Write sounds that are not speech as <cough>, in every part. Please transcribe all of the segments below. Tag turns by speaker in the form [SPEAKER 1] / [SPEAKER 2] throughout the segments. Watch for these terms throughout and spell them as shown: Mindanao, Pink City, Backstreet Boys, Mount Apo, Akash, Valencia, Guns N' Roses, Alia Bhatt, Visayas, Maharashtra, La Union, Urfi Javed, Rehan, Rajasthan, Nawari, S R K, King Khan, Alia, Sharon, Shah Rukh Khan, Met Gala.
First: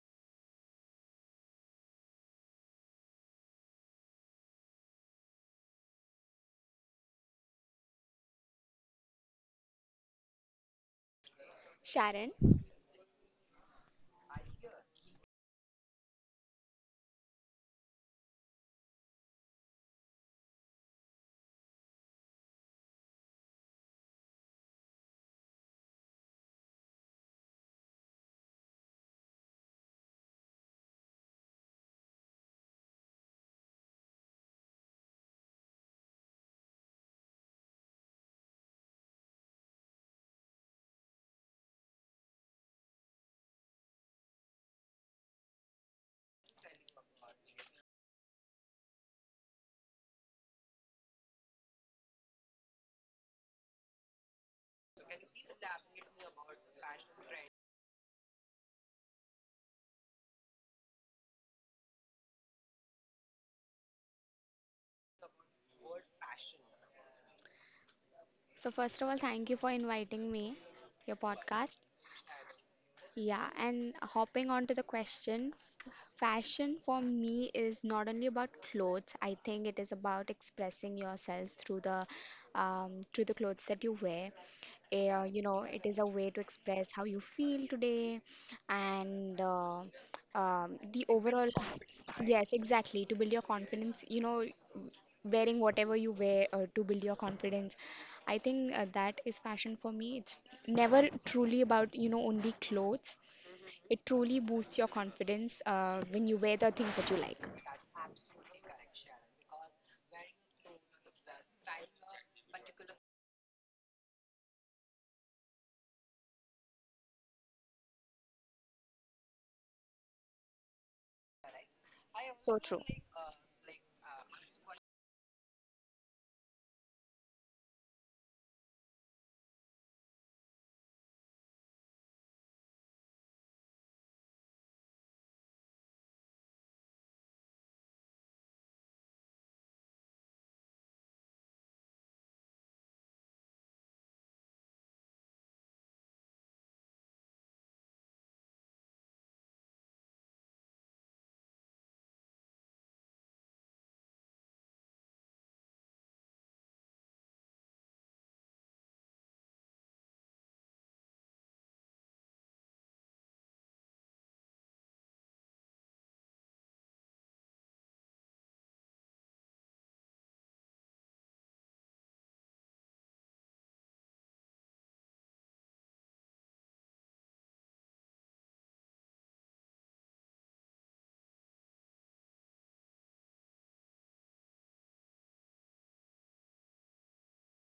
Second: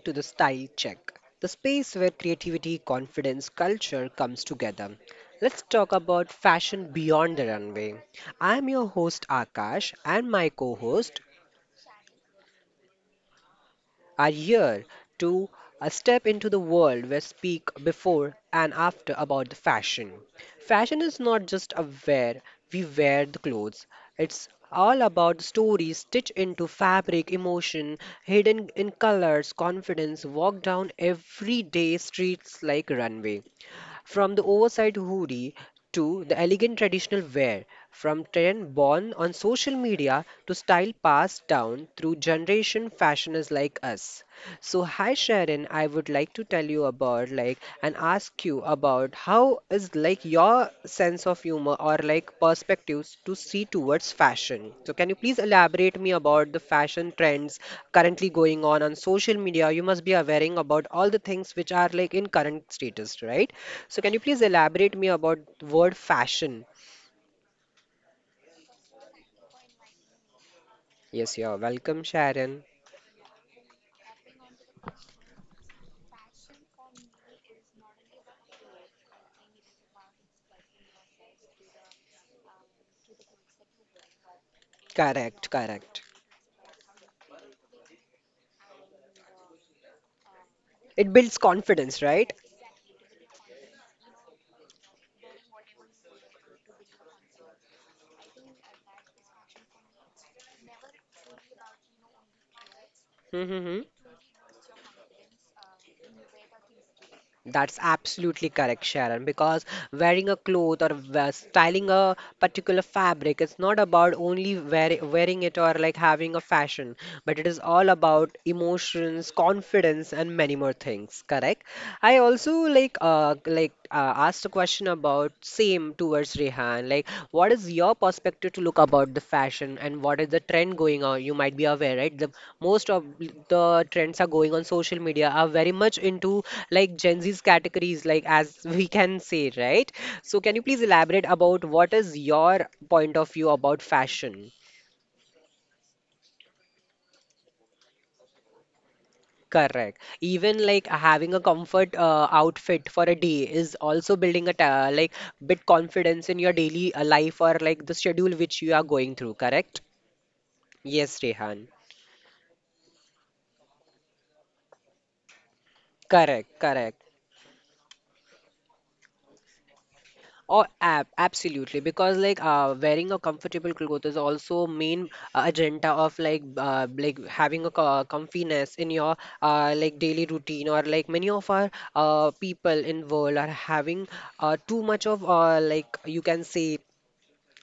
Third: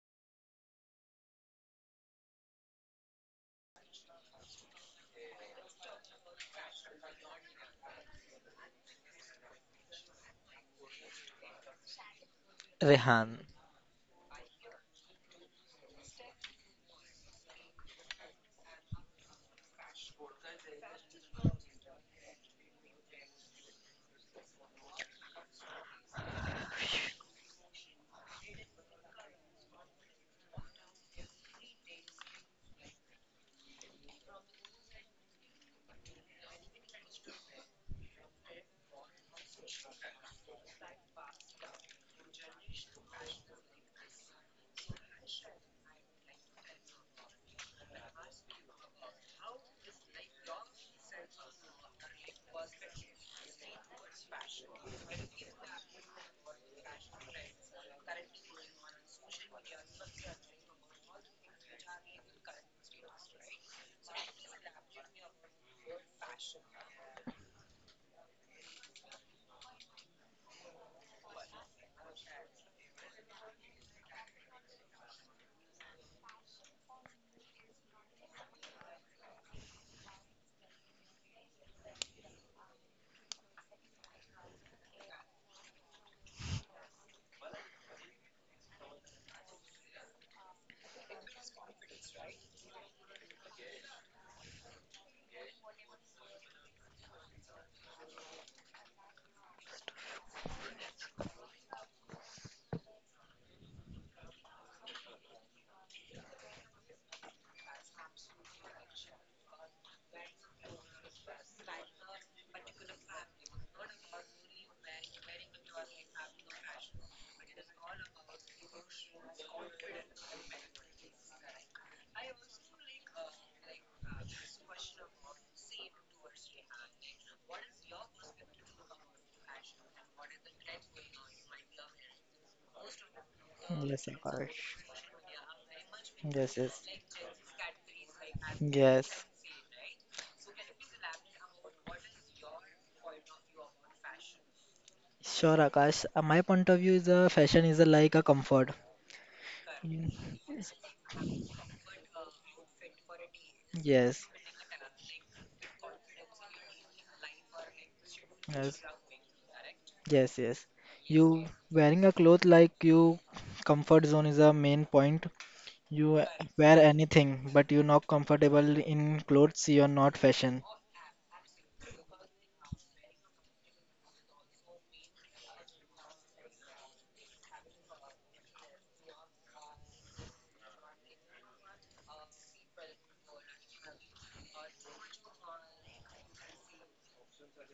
[SPEAKER 1] to the Style Check, the space where creativity, confidence, culture comes together. Let's talk about fashion beyond the runway. I'm your host Akash, and my co host
[SPEAKER 2] Sharon.
[SPEAKER 3] Rehan.
[SPEAKER 1] are here to step into the world where speak before and after about the fashion. Fashion is not just a wear, we wear the clothes. It's all about stories stitched into fabric, emotion, hidden in colors, confidence, walk down everyday streets like runway. From the oversized hoodie to the elegant traditional wear, from trend born on social media to style passed down through generation fashioners like us. So hi Sharon, I would like to tell you about like and ask you about how is like your sense of humor or like perspectives to see towards fashion. So can you please elaborate me about the fashion trends currently going on social media? You must be aware about all the things which are like in current status, right? So can you please elaborate me about word fashion?
[SPEAKER 2] So first of all, thank you for inviting me, your
[SPEAKER 1] Yes, you're
[SPEAKER 2] podcast.
[SPEAKER 1] welcome, Sharon.
[SPEAKER 2] Yeah, and hopping on to the question, fashion for me is not only about clothes. I think it is about expressing yourselves through the clothes that you wear. You know,
[SPEAKER 1] Correct,
[SPEAKER 2] it is a
[SPEAKER 1] correct.
[SPEAKER 2] way to express how you feel today, and the
[SPEAKER 1] It
[SPEAKER 2] overall.
[SPEAKER 1] builds confidence, right?
[SPEAKER 2] Yes, exactly. To build your confidence, you know, wearing whatever you wear to build your confidence. I think that is passion for me. It's never truly about only clothes.
[SPEAKER 1] Mm-hmm.
[SPEAKER 2] It truly boosts your confidence when you wear the things that you like.
[SPEAKER 1] That's absolutely correct, Sharon, because wearing a cloth or styling a particular fabric is not about only wearing it or like having a fashion, but it is all about emotions, confidence, and many more things, correct? I
[SPEAKER 2] So
[SPEAKER 1] also
[SPEAKER 2] true.
[SPEAKER 1] like asked a question about same towards Rehan, like what is your perspective to look about the fashion and what is the trend going on? You might be aware, right? The most of the
[SPEAKER 3] Yes,
[SPEAKER 1] trends are
[SPEAKER 3] Akash.
[SPEAKER 1] going on social media are very much into
[SPEAKER 3] Yes, yes,
[SPEAKER 1] like Gen Z's categories, like as we can
[SPEAKER 3] yes.
[SPEAKER 1] say, right? So can you please elaborate about what is your point of view about fashion?
[SPEAKER 3] Sure, Akash. My point of view is fashion is like a comfort.
[SPEAKER 1] Correct.
[SPEAKER 3] Mm,
[SPEAKER 1] Even like having a comfort outfit for a day is also
[SPEAKER 3] yes,
[SPEAKER 1] building a ta like bit confidence in your daily life or like the schedule which
[SPEAKER 3] yes,
[SPEAKER 1] you are
[SPEAKER 3] yes,
[SPEAKER 1] going through, correct?
[SPEAKER 3] yes, yes.
[SPEAKER 1] Yes,
[SPEAKER 3] You
[SPEAKER 1] Rehan.
[SPEAKER 3] wearing a cloth like you comfort zone is a main point. You
[SPEAKER 1] Correct,
[SPEAKER 3] wear
[SPEAKER 1] correct.
[SPEAKER 3] anything, but you're not comfortable in clothes. You're not fashion.
[SPEAKER 1] Oh, ab absolutely. Because like wearing a comfortable clothes is also main agenda of like having a comfiness in your like daily routine or like many of our people in world are having too much of like you can say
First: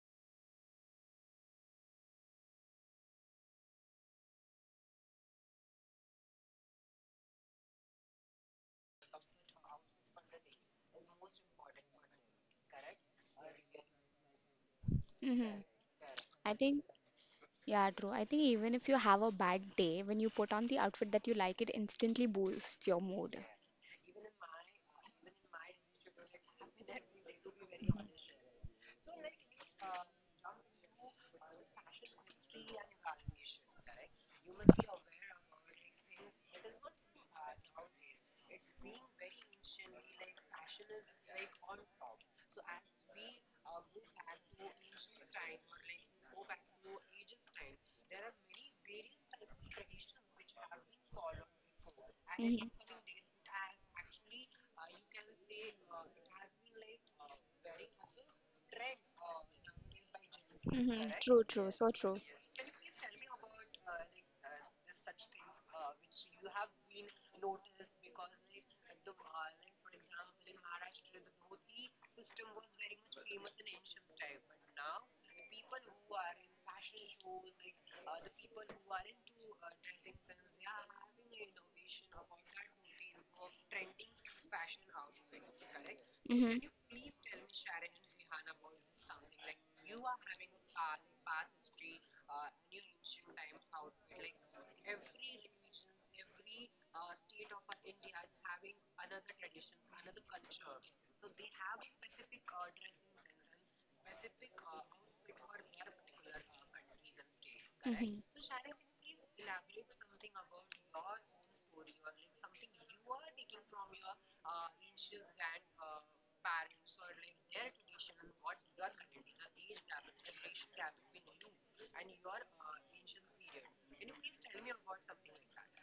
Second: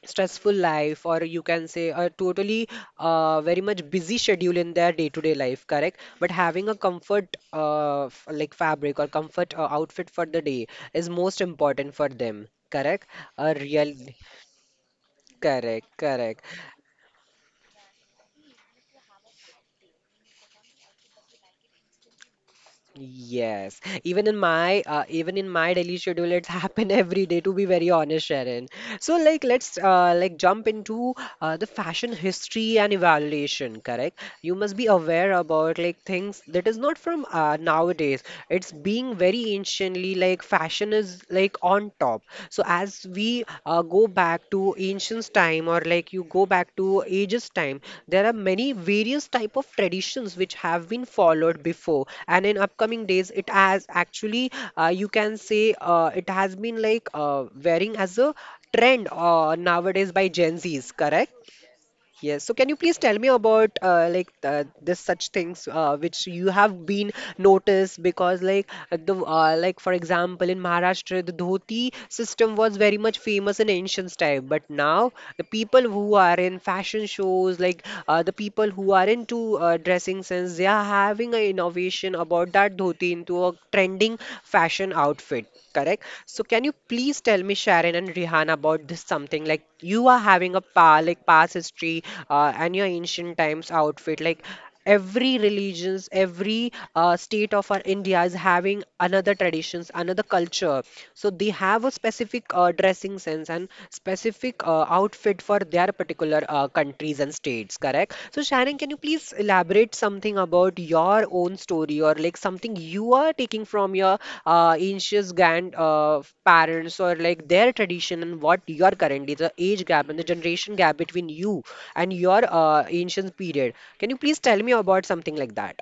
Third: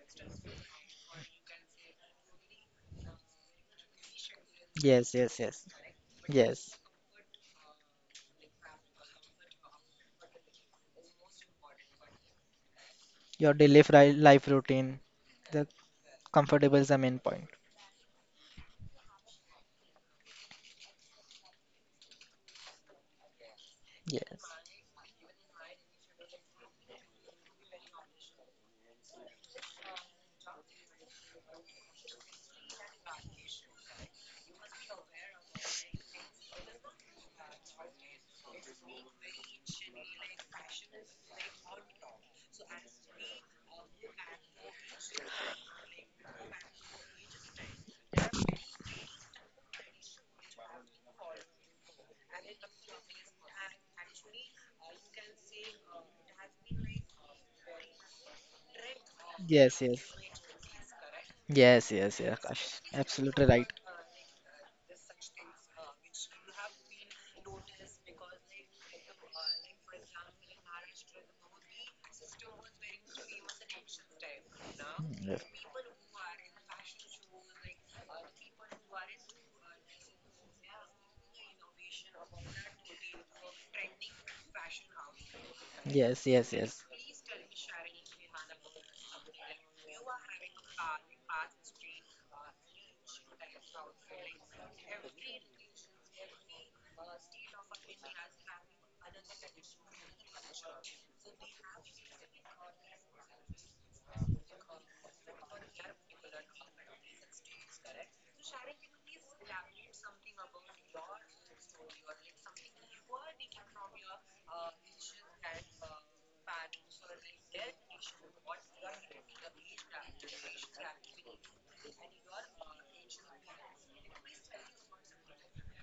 [SPEAKER 1] stressful life or you can say a totally very much busy schedule in their
[SPEAKER 3] Yes,
[SPEAKER 1] day-to-day
[SPEAKER 3] yes,
[SPEAKER 1] life,
[SPEAKER 3] yes,
[SPEAKER 1] correct? But having a
[SPEAKER 3] yes.
[SPEAKER 1] comfort like fabric or comfort outfit for the day is most important for them, correct? A
[SPEAKER 3] Your daily
[SPEAKER 1] real
[SPEAKER 3] life routine,
[SPEAKER 2] Mm-hmm.
[SPEAKER 3] the
[SPEAKER 1] Correct, correct.
[SPEAKER 2] I
[SPEAKER 3] comfortable
[SPEAKER 2] think,
[SPEAKER 3] is the main point.
[SPEAKER 2] yeah, true. I think even if you have a bad day, when you put on the outfit that you like, it instantly boosts your mood.
[SPEAKER 1] Yes, even in
[SPEAKER 3] Yes,
[SPEAKER 1] my daily schedule, it's <laughs> happened every day to be very
[SPEAKER 2] Mhm.
[SPEAKER 1] honest, Sharon. So like let's like jump into the fashion history and evaluation, correct? You must be aware about like things that is not from nowadays. It's being very anciently like fashion is like on top. So as we go back to ancients time or like you go back to ages time, there are many various type of traditions which have been followed before. And in upcoming days it has actually, you can say, it has been like wearing as a trend
[SPEAKER 3] yes,
[SPEAKER 1] nowadays
[SPEAKER 3] yes.
[SPEAKER 1] by Gen Z's, correct?
[SPEAKER 2] True, true, so
[SPEAKER 3] Yes,
[SPEAKER 2] true.
[SPEAKER 3] yes, yes,
[SPEAKER 1] Yes. So, can you
[SPEAKER 3] Akash.
[SPEAKER 1] please tell me
[SPEAKER 3] Absolutely right.
[SPEAKER 1] about like this such things which you have been noticed because like the like for example in Maharashtra the dhoti system was very much famous in ancient time, but now the people who are in fashion shows like the people who are into dressing sense they are having an innovation about that dhoti into a trending fashion outfit, correct?
[SPEAKER 3] Yes,
[SPEAKER 1] So
[SPEAKER 3] yes, yes,
[SPEAKER 2] hmm
[SPEAKER 1] can you
[SPEAKER 3] yes,
[SPEAKER 1] please tell me, Sharon and Rihanna, about this something like you are having a pa like past history and your ancient times outfit, like every religions, every state of our India is having another traditions, another culture. So they have a specific dressing sense and specific outfit for their particular countries and states, correct? So Sharon, can you please elaborate something about your own story or like something you are taking from your ancient grand parents or like their tradition and what you are currently, the age gap and the generation gap between you and your ancient period. Can you please tell me about something like that?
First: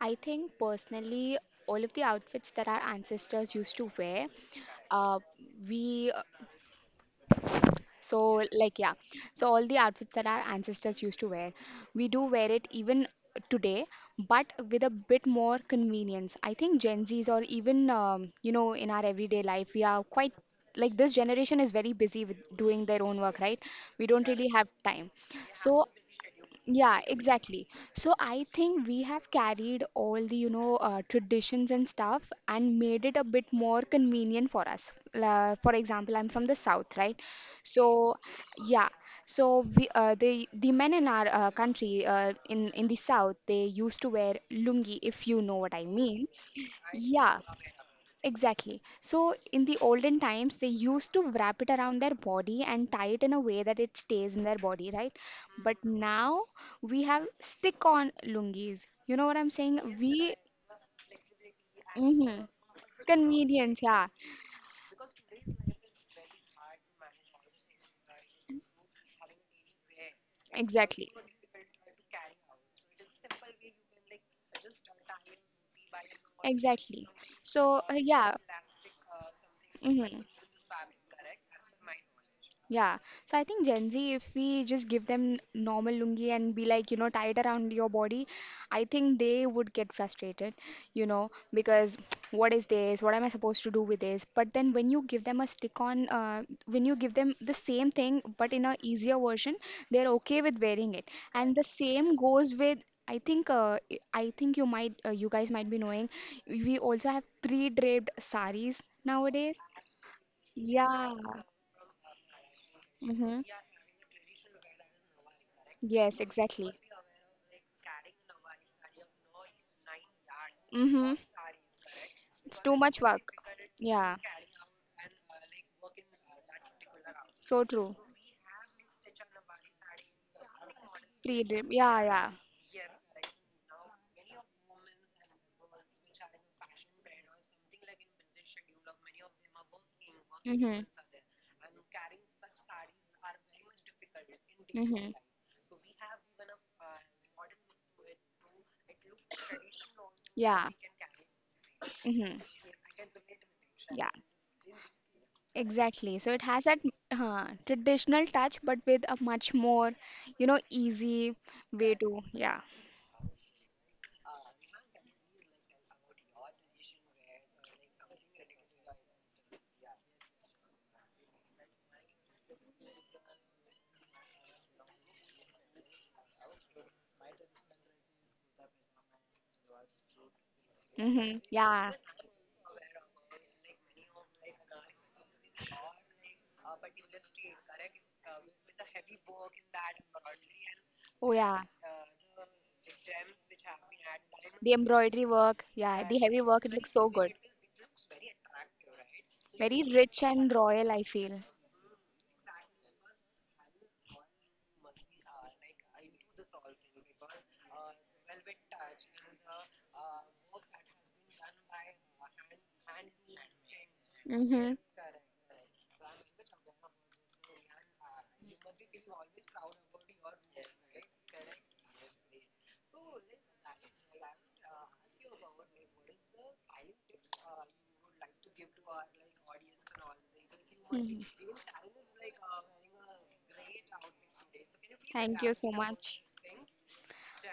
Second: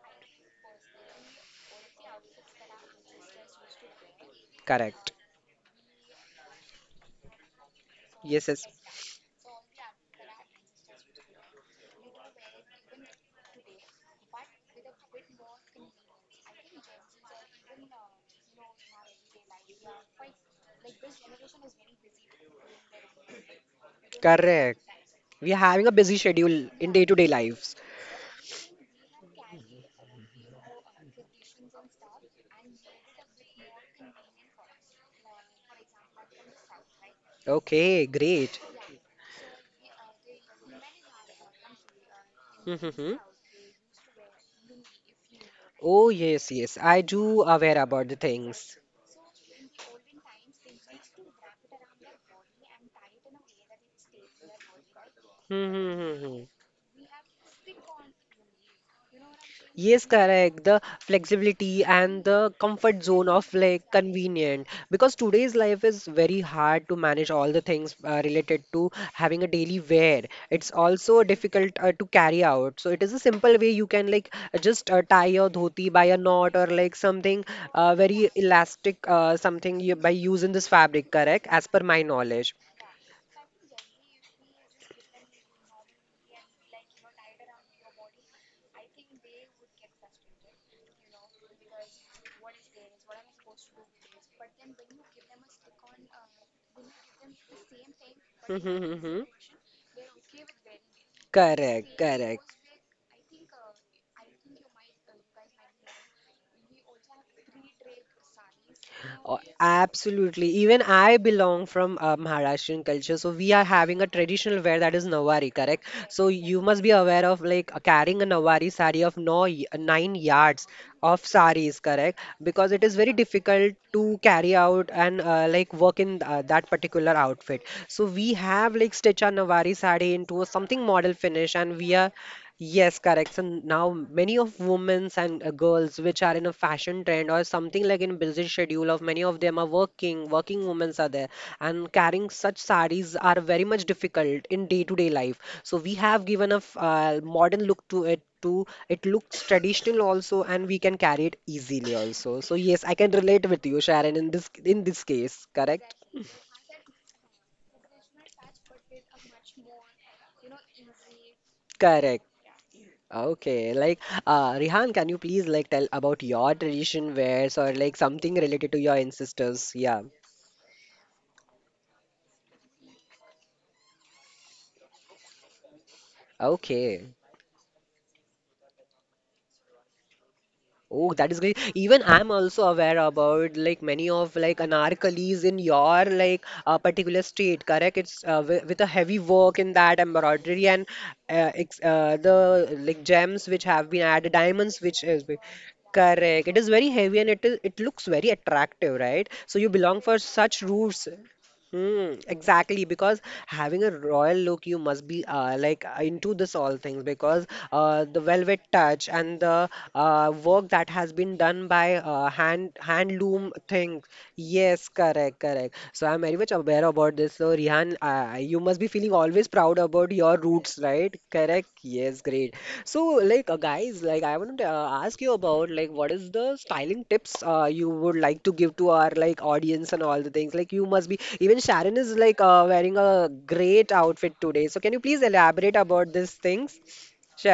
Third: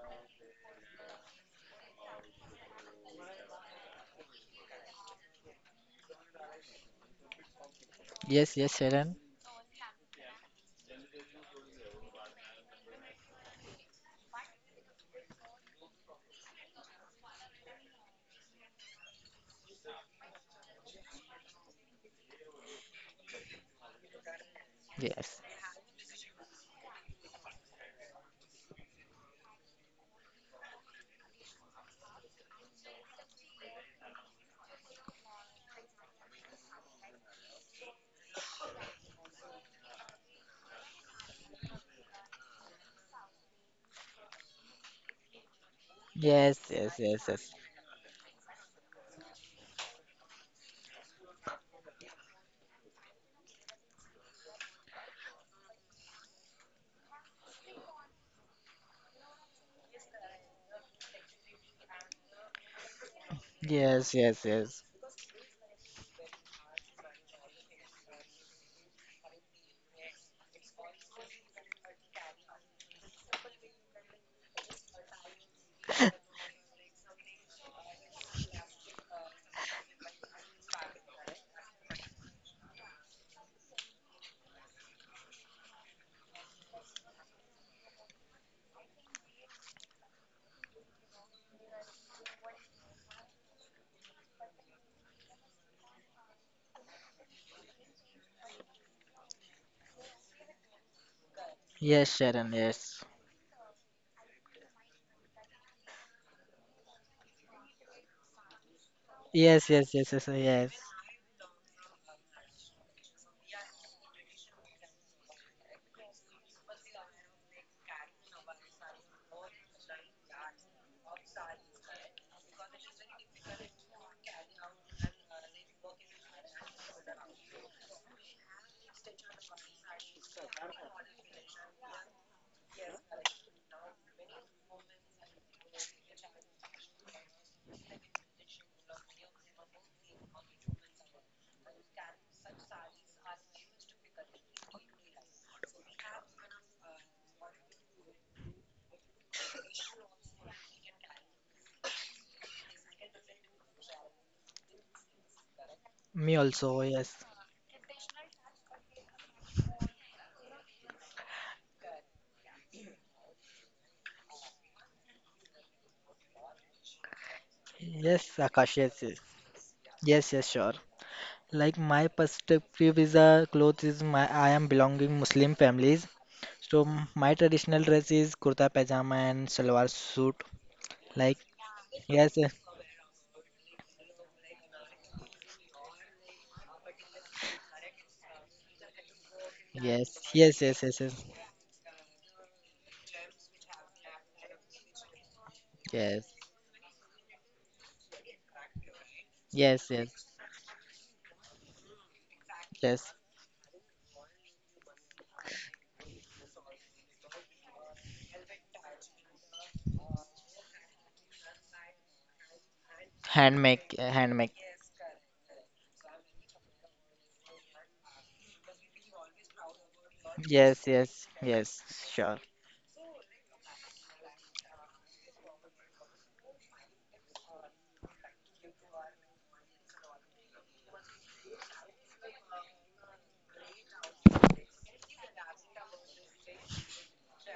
[SPEAKER 2] I think personally, all of the outfits that our ancestors used to wear,
[SPEAKER 1] Correct.
[SPEAKER 2] uh, we so
[SPEAKER 1] Yes,
[SPEAKER 3] yes,
[SPEAKER 1] yes.
[SPEAKER 3] yes,
[SPEAKER 2] like yeah,
[SPEAKER 3] Sharon.
[SPEAKER 2] so all the outfits that our ancestors used to wear, we do wear it even today, but with a bit more convenience. I think Gen Zs or even in our everyday life, we are quite like this generation is very busy with doing their own work, right? We don't really have
[SPEAKER 1] Correct.
[SPEAKER 2] time.
[SPEAKER 3] Yes,
[SPEAKER 1] We are having
[SPEAKER 2] So
[SPEAKER 1] a busy schedule in
[SPEAKER 2] yeah,
[SPEAKER 1] day-to-day
[SPEAKER 2] exactly.
[SPEAKER 1] lives.
[SPEAKER 2] So I think we have carried all the, you know, traditions and stuff and made it a bit more convenient for us. La For example, I'm from the south, right?
[SPEAKER 1] Okay,
[SPEAKER 2] So
[SPEAKER 1] great.
[SPEAKER 2] yeah, so we the men in our country uh, in
[SPEAKER 1] Hmm, hmm,
[SPEAKER 2] in the
[SPEAKER 1] hmm.
[SPEAKER 2] south, they used to wear lungi, if you know what I
[SPEAKER 1] Oh,
[SPEAKER 2] mean.
[SPEAKER 1] yes,
[SPEAKER 3] yes,
[SPEAKER 1] yes.
[SPEAKER 3] yes,
[SPEAKER 1] I
[SPEAKER 3] yes,
[SPEAKER 2] Yeah.
[SPEAKER 1] do
[SPEAKER 3] yes,
[SPEAKER 1] aware about the things.
[SPEAKER 2] Exactly. So in the olden times, they used to wrap it around their body and tie it in a way that it stays in their body, right?
[SPEAKER 1] Hmm,
[SPEAKER 2] But
[SPEAKER 1] hmm, hmm, hmm.
[SPEAKER 2] now we have stick-on lungis. You know what I'm saying?
[SPEAKER 1] Yes,
[SPEAKER 2] We,
[SPEAKER 1] correct. The flexibility and
[SPEAKER 2] hmm
[SPEAKER 1] the comfort zone of
[SPEAKER 2] Convenience,
[SPEAKER 1] like
[SPEAKER 2] yeah,
[SPEAKER 3] yes, yes,
[SPEAKER 1] convenient
[SPEAKER 3] yes,
[SPEAKER 1] because today's life is very hard to manage all the things related to having a daily wear. It's
[SPEAKER 2] exactly,
[SPEAKER 1] also difficult to carry out. So it is a simple way you can like just tie your dhoti by a knot or like
[SPEAKER 2] exactly.
[SPEAKER 1] something
[SPEAKER 2] So
[SPEAKER 1] very
[SPEAKER 2] yeah.
[SPEAKER 1] elastic, something you, by
[SPEAKER 2] hmm
[SPEAKER 1] using this fabric, correct? As per my knowledge.
[SPEAKER 2] Yeah, so I think Gen Z, if we just give them normal lungi and be like, you know, tie it around your body, I think they would get frustrated, you know, because <tsk> what is this? What am I supposed to do with this? But then when you give them a stick on, when you give them the same thing but in a easier
[SPEAKER 1] <laughs>
[SPEAKER 2] version, they're okay with wearing it. And the
[SPEAKER 1] Correct,
[SPEAKER 3] yes,
[SPEAKER 2] same
[SPEAKER 3] Sharon.
[SPEAKER 1] correct.
[SPEAKER 2] goes with.
[SPEAKER 3] Yes,
[SPEAKER 2] I think I think you might you guys might be knowing we also have pre-draped saris
[SPEAKER 1] Oh,
[SPEAKER 2] nowadays.
[SPEAKER 3] yes, yes, yes, yes,
[SPEAKER 1] absolutely.
[SPEAKER 3] yes.
[SPEAKER 1] Even
[SPEAKER 2] Yeah.
[SPEAKER 1] I belong from Maharashtrian culture, so
[SPEAKER 2] Mm-hmm.
[SPEAKER 1] we are having a traditional wear that is Nawari, correct?
[SPEAKER 2] Yes,
[SPEAKER 1] So you
[SPEAKER 2] exactly.
[SPEAKER 1] must be aware of like carrying a Nawari sari of no, 9 yards
[SPEAKER 2] Mm-hmm.
[SPEAKER 1] of saris, correct?
[SPEAKER 2] It's
[SPEAKER 1] Because
[SPEAKER 2] too
[SPEAKER 1] it is
[SPEAKER 2] much
[SPEAKER 1] very
[SPEAKER 2] work.
[SPEAKER 1] difficult
[SPEAKER 2] Yeah,
[SPEAKER 1] to carry out and like work in that particular outfit.
[SPEAKER 2] so true.
[SPEAKER 1] So we have like stitch our Nawari sari into a something model
[SPEAKER 2] Pre
[SPEAKER 1] finish,
[SPEAKER 2] Yeah,
[SPEAKER 1] and we are.
[SPEAKER 2] yeah.
[SPEAKER 1] Yes, correct. So now many of women's and girls which are in a fashion trend or something like in busy schedule of many of them are working,
[SPEAKER 2] Mm-hmm.
[SPEAKER 1] women's are there and carrying such sarees are very much difficult in day-to-day
[SPEAKER 2] Mm-hmm.
[SPEAKER 1] life. So we have given a modern look to it too. It looks traditional also and
[SPEAKER 2] Yeah.
[SPEAKER 1] we can carry it easily also.
[SPEAKER 2] hmm
[SPEAKER 1] So yes, I can relate with you,
[SPEAKER 2] Yeah,
[SPEAKER 1] Sharon, in this case, correct?
[SPEAKER 2] exactly. So
[SPEAKER 3] Me
[SPEAKER 2] it has
[SPEAKER 3] also.
[SPEAKER 2] that
[SPEAKER 3] Yes,
[SPEAKER 2] traditional touch, but with a much more, you know, easy way to,
[SPEAKER 1] Correct.
[SPEAKER 2] yeah.
[SPEAKER 1] Okay, like Rihan, can you please like tell about your tradition wears or like
[SPEAKER 3] yes,
[SPEAKER 1] something related
[SPEAKER 3] Akash.
[SPEAKER 1] to your
[SPEAKER 3] Yes, yes,
[SPEAKER 1] ancestors? Yeah.
[SPEAKER 3] yes, yes, sure. Like my perspective is a clothes is my I am belonging Muslim families. So
[SPEAKER 1] Okay.
[SPEAKER 3] my traditional dress is kurta pajama and salwar suit.
[SPEAKER 1] Oh, that
[SPEAKER 3] Like
[SPEAKER 1] is great.
[SPEAKER 2] Yeah.
[SPEAKER 1] Even I'm
[SPEAKER 3] yes, yes,
[SPEAKER 1] also aware about like many of like anarkalis in your like particular state, correct? It's with a heavy work in that
[SPEAKER 3] yes, yes,
[SPEAKER 1] embroidery
[SPEAKER 3] yes,
[SPEAKER 1] and
[SPEAKER 3] yes, yes.
[SPEAKER 2] Oh, yeah.
[SPEAKER 1] ex the like gems which have been added,
[SPEAKER 2] The
[SPEAKER 1] diamonds which is
[SPEAKER 2] embroidery work, yeah, the
[SPEAKER 3] Yes,
[SPEAKER 2] heavy
[SPEAKER 1] correct. It
[SPEAKER 2] work,
[SPEAKER 1] is
[SPEAKER 2] it
[SPEAKER 1] very
[SPEAKER 2] looks so
[SPEAKER 1] heavy and
[SPEAKER 2] good.
[SPEAKER 1] it looks very attractive, right? So you
[SPEAKER 3] yes,
[SPEAKER 1] belong for
[SPEAKER 3] yes,
[SPEAKER 2] Rich and
[SPEAKER 1] such
[SPEAKER 2] royal, I
[SPEAKER 1] roofs.
[SPEAKER 2] feel.
[SPEAKER 1] Hmm, exactly,
[SPEAKER 3] yes.
[SPEAKER 1] because having a royal look, you must be like into this all things because the velvet touch and the work that has been done by hand handloom loom
[SPEAKER 3] Handmake,
[SPEAKER 1] thing.
[SPEAKER 3] handmake.
[SPEAKER 2] Mm-hmm.
[SPEAKER 1] Yes, correct, correct. So I'm very much aware about this. So Rihan, you must be feeling always proud about your roots,
[SPEAKER 3] Yes,
[SPEAKER 1] right?
[SPEAKER 3] yes,
[SPEAKER 1] Correct.
[SPEAKER 3] yes.
[SPEAKER 1] Yes,
[SPEAKER 3] Sure.
[SPEAKER 1] great. So, like, guys, like, I want to ask you about like, what is the styling tips you would like to give to our like audience and all the things? Like, you must be.
[SPEAKER 2] hmm
[SPEAKER 1] Even Sharon is like wearing a great outfit today. So, can you please
[SPEAKER 2] Thank you so
[SPEAKER 1] elaborate about
[SPEAKER 2] much.
[SPEAKER 1] these things,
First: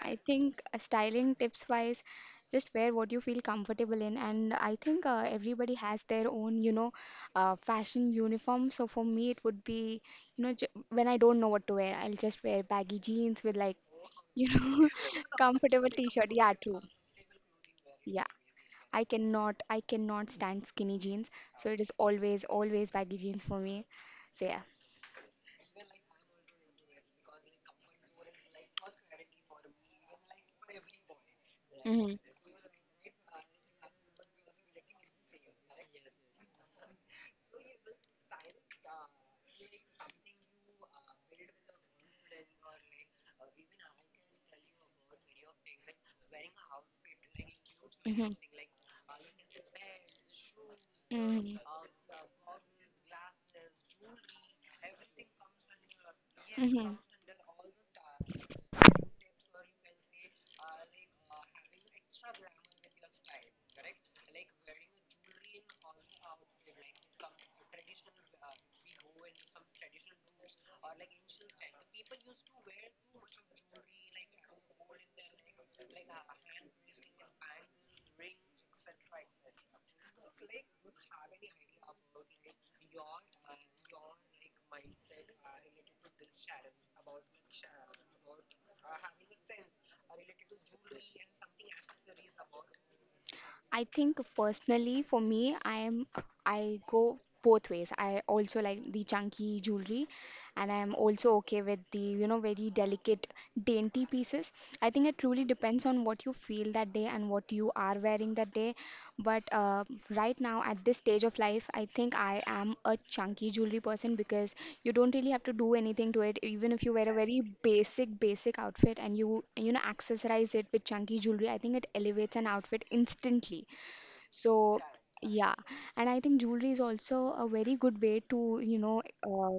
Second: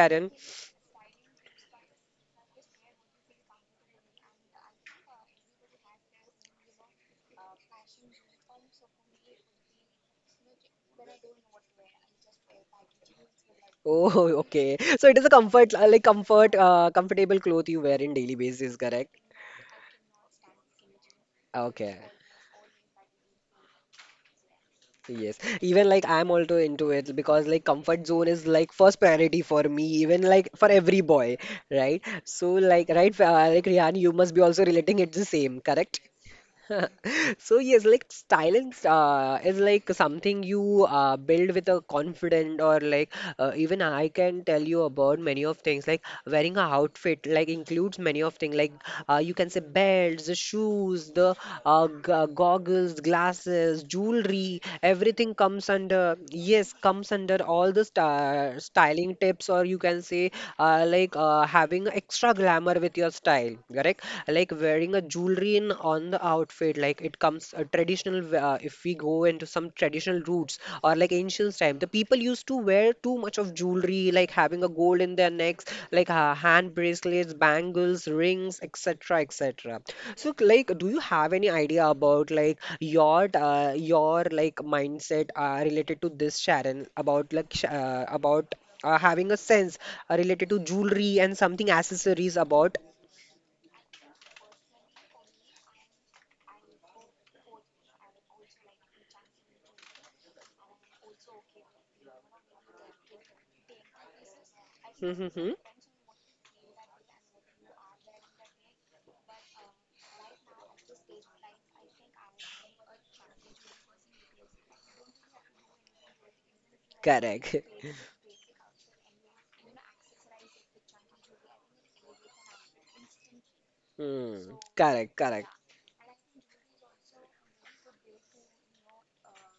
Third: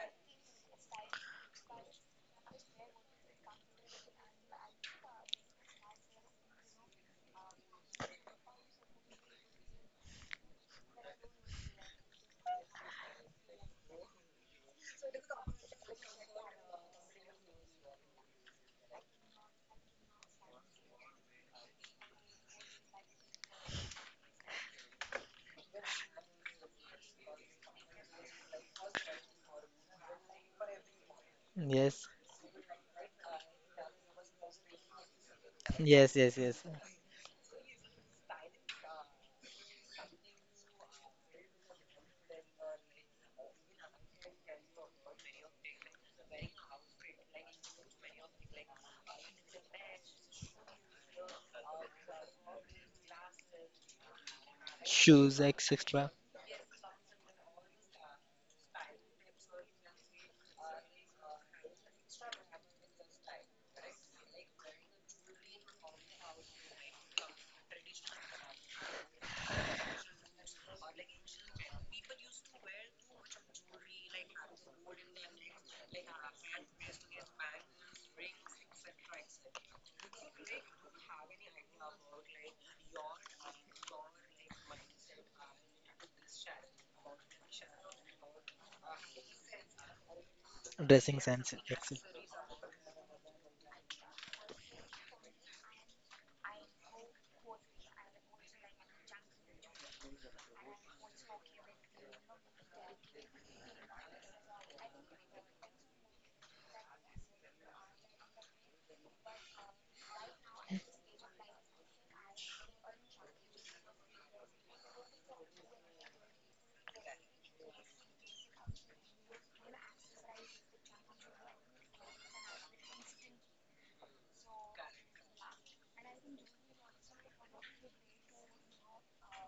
[SPEAKER 2] I think styling tips wise, just wear what you feel comfortable in. And I think everybody has their own, you know, fashion uniform. So for me, it would be, you know, j when I don't know what to wear, I'll just wear baggy jeans with like,
[SPEAKER 1] Oh, <laughs>
[SPEAKER 2] you
[SPEAKER 1] okay.
[SPEAKER 2] know,
[SPEAKER 1] So it is a
[SPEAKER 2] <laughs> comfortable t-shirt. Yeah, true.
[SPEAKER 1] comfortable cloth you wear in
[SPEAKER 2] Yeah.
[SPEAKER 1] daily basis,
[SPEAKER 2] I
[SPEAKER 1] correct?
[SPEAKER 2] cannot, I cannot stand skinny jeans. So it is
[SPEAKER 1] Okay.
[SPEAKER 2] always, always baggy jeans for me. So yeah.
[SPEAKER 1] Yes, even like I'm also into it because like comfort zone is like first priority for me, even like for every boy, right?
[SPEAKER 3] Yes,
[SPEAKER 2] Mm-hmm.
[SPEAKER 1] So like right, like Rihan, you must be also relating it the same, correct? <laughs>
[SPEAKER 3] yes, yes, yes.
[SPEAKER 1] So yes, like silence is like something you build with a confident or like even I can tell you about many of things like wearing a outfit like includes many
[SPEAKER 2] Mm-hmm.
[SPEAKER 1] of things like you can say belts, the shoes, the
[SPEAKER 2] Mhm.
[SPEAKER 1] goggles, glasses, jewelry, everything
[SPEAKER 3] Shoes,
[SPEAKER 1] comes
[SPEAKER 3] etc.
[SPEAKER 1] under yes
[SPEAKER 2] Mhm.
[SPEAKER 1] comes under all the st styling tips or you can say like having extra glamour with your style, correct, like wearing a jewelry in on the outfit like it comes a traditional if we go into some traditional roots or like ancient time the people used to wear too much of jewelry like having a gold in their necks like hand bracelets bangles rings etc etc. So, like, do you have any idea about like your like mindset related to this, Sharon? About like sh- about having a sense related to jewelry
[SPEAKER 3] Dressing
[SPEAKER 1] and
[SPEAKER 3] sense,
[SPEAKER 1] something
[SPEAKER 3] etc.
[SPEAKER 1] accessories about.
[SPEAKER 2] I think personally for me, I go both ways. I also like the chunky jewelry, and I'm also okay with the very delicate, dainty pieces. I think it truly
[SPEAKER 1] Mm-hmm.
[SPEAKER 2] depends on what you feel that day and what you are wearing that day. But right now at this stage of life, I think I am a chunky jewelry person because you don't really have to do anything to it. Even if you wear a very
[SPEAKER 1] Correct. <laughs>
[SPEAKER 2] basic, basic outfit and you know, accessorize it with chunky jewelry, I think it elevates an outfit instantly.
[SPEAKER 1] Hmm.
[SPEAKER 2] So,
[SPEAKER 1] Correct, correct.
[SPEAKER 2] yeah, and I think jewelry is also a very good way to, you know, uh,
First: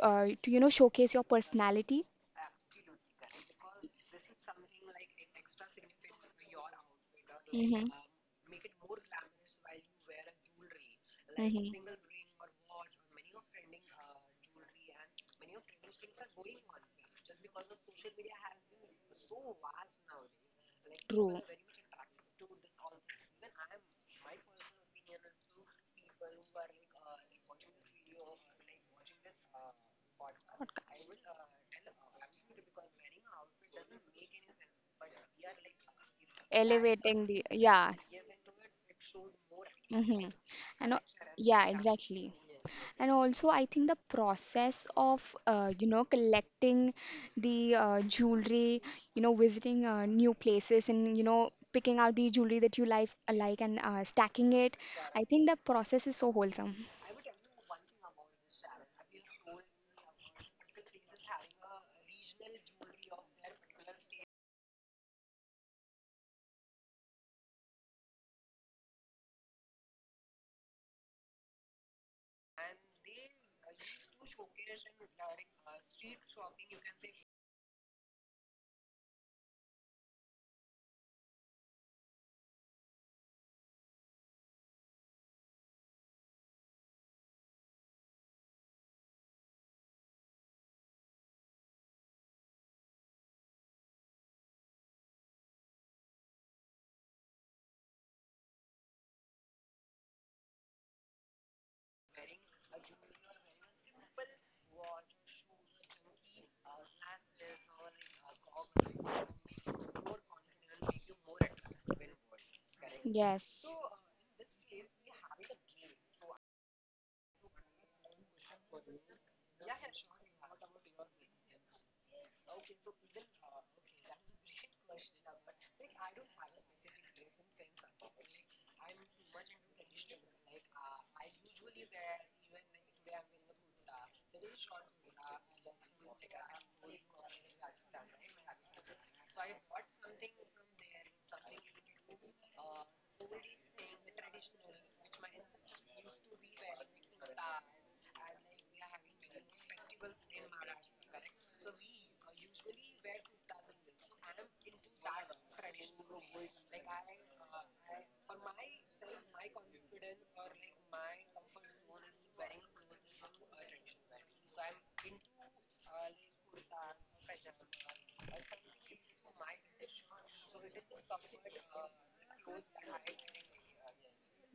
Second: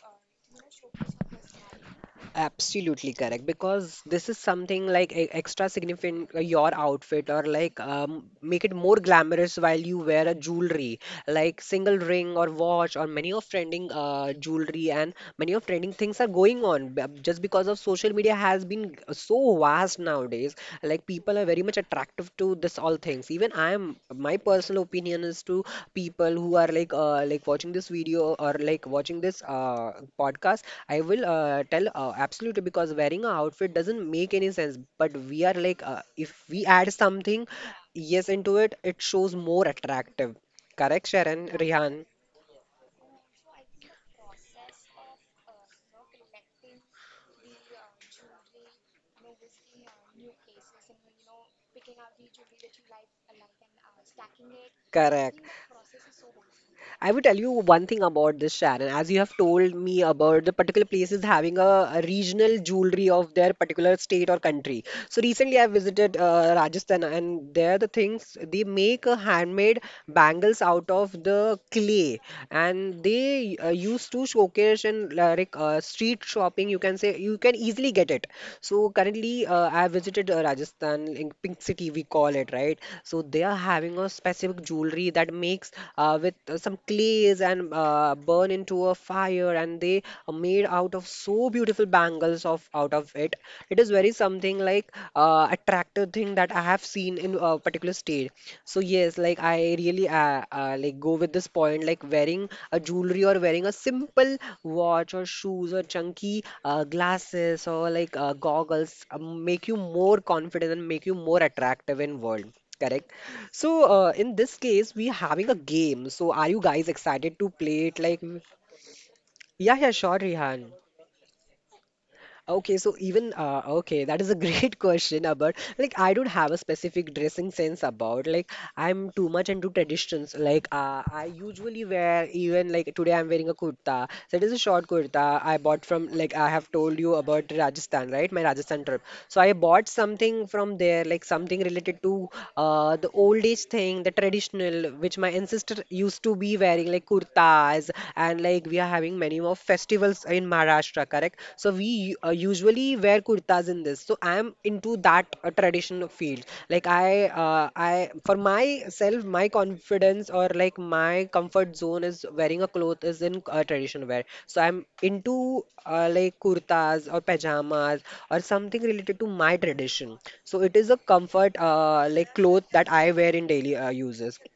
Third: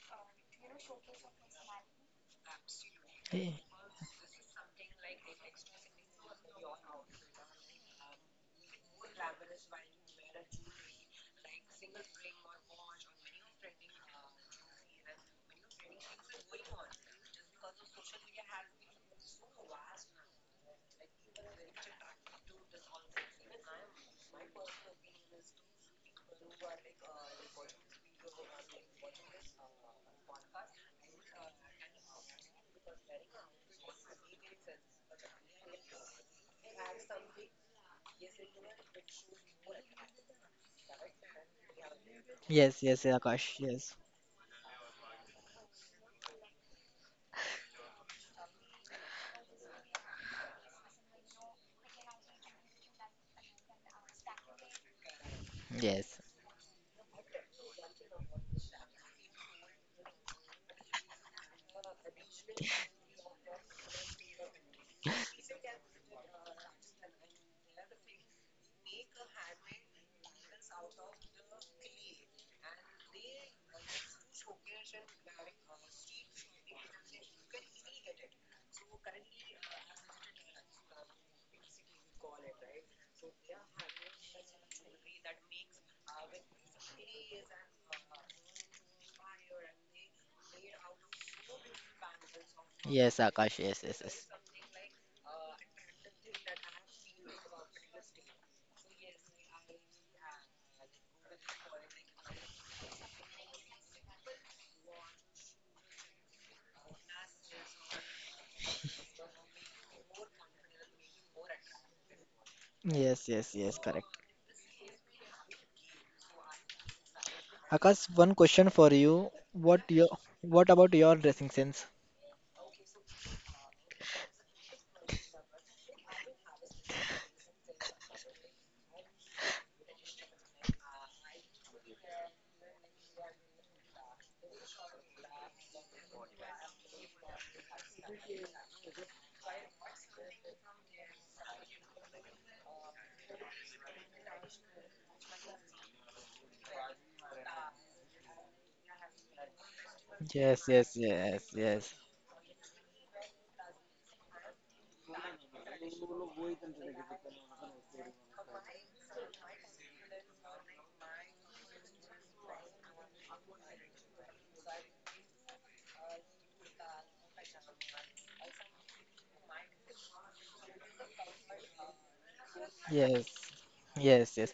[SPEAKER 2] uh, to, you know, showcase your personality.
[SPEAKER 1] Absolutely correct. Because this is something like extra significant your outfit or like
[SPEAKER 2] Mhm.
[SPEAKER 1] make it more glamorous while you wear a jewelry like single ring or watch or many of trending jewelry and many of trending things are going on just because of social media has been so vast nowadays like people
[SPEAKER 2] True.
[SPEAKER 1] are very much attractive to this all things even I am my personal opinion is to people who are like watching this video or like watching this podcast. I will tell absolutely because wearing a outfit doesn't make any sense, but we are like if we add
[SPEAKER 2] Elevating the,
[SPEAKER 1] something
[SPEAKER 2] yeah.
[SPEAKER 1] yes into it it shows more
[SPEAKER 2] Mm-hmm.
[SPEAKER 1] attractive.
[SPEAKER 2] And al-
[SPEAKER 1] Correct, Sharon.
[SPEAKER 2] yeah,
[SPEAKER 1] Rihan,
[SPEAKER 2] exactly.
[SPEAKER 3] Yes, yes,
[SPEAKER 2] And also,
[SPEAKER 3] Akash.
[SPEAKER 2] I think the
[SPEAKER 3] Yes,
[SPEAKER 2] process of you know collecting the jewelry, you know, visiting new places, and you know picking out the jewelry that you like, and stacking it. I
[SPEAKER 1] correct.
[SPEAKER 2] think the process is
[SPEAKER 3] yes,
[SPEAKER 2] so wholesome.
[SPEAKER 1] I will tell you one thing about this, Sharon. As you have told me about the particular places having a regional jewelry of their particular state or country. So recently, I visited Rajasthan, and there the things they make handmade bangles out of the clay, and they used to showcase in like street shopping. You can say you can easily get it. So currently, I visited Rajasthan, in Pink City, we call it, right? So they are having a specific jewelry that makes with some clays and burn into a fire, and they are made out of so beautiful bangles of out of
[SPEAKER 3] yes,
[SPEAKER 1] it.
[SPEAKER 3] Akash.
[SPEAKER 1] It is
[SPEAKER 3] Yes,
[SPEAKER 1] very
[SPEAKER 3] yes, yes.
[SPEAKER 1] something like attractive thing that I have seen in a particular state. So yes, like I really like go with this point, like wearing a jewelry or wearing a simple watch or shoes or chunky glasses or like goggles make you more confident and make you more attractive in world. Correct.
[SPEAKER 3] Yes,
[SPEAKER 2] Yes.
[SPEAKER 3] yes,
[SPEAKER 1] So
[SPEAKER 3] yes. Correct.
[SPEAKER 1] in this case, we having a game. So are you guys excited to play it? Like,
[SPEAKER 3] Akash, one question for you.
[SPEAKER 1] yeah, yeah,
[SPEAKER 3] What
[SPEAKER 1] sure,
[SPEAKER 3] your,
[SPEAKER 1] Rihan.
[SPEAKER 3] what about your dressing sense?
[SPEAKER 1] Okay, so even okay, that is a great <laughs> question about like I don't have a specific dressing sense about like I'm too much into traditions. Like I usually wear even like today I'm wearing a kurta. So it is a short kurta I bought from like I have told you about Rajasthan, right? My Rajasthan trip. So I bought something from there, like something related to the old age thing, the traditional which my ancestor used to be wearing, like kurtas, and like we are having many more festivals in
[SPEAKER 3] Yes, yes,
[SPEAKER 1] Maharashtra, correct?
[SPEAKER 3] yes,
[SPEAKER 1] So
[SPEAKER 3] yes.
[SPEAKER 1] we usually wear kurtas in this. So I am into that traditional field. Like, I for myself, my confidence or like my comfort zone is wearing a cloth is in traditional wear. So I'm into like kurtas or pajamas or something related to my tradition. So it is a comfort like cloth that I
[SPEAKER 3] Yes,
[SPEAKER 1] wear in daily uses.
[SPEAKER 3] yes, yes.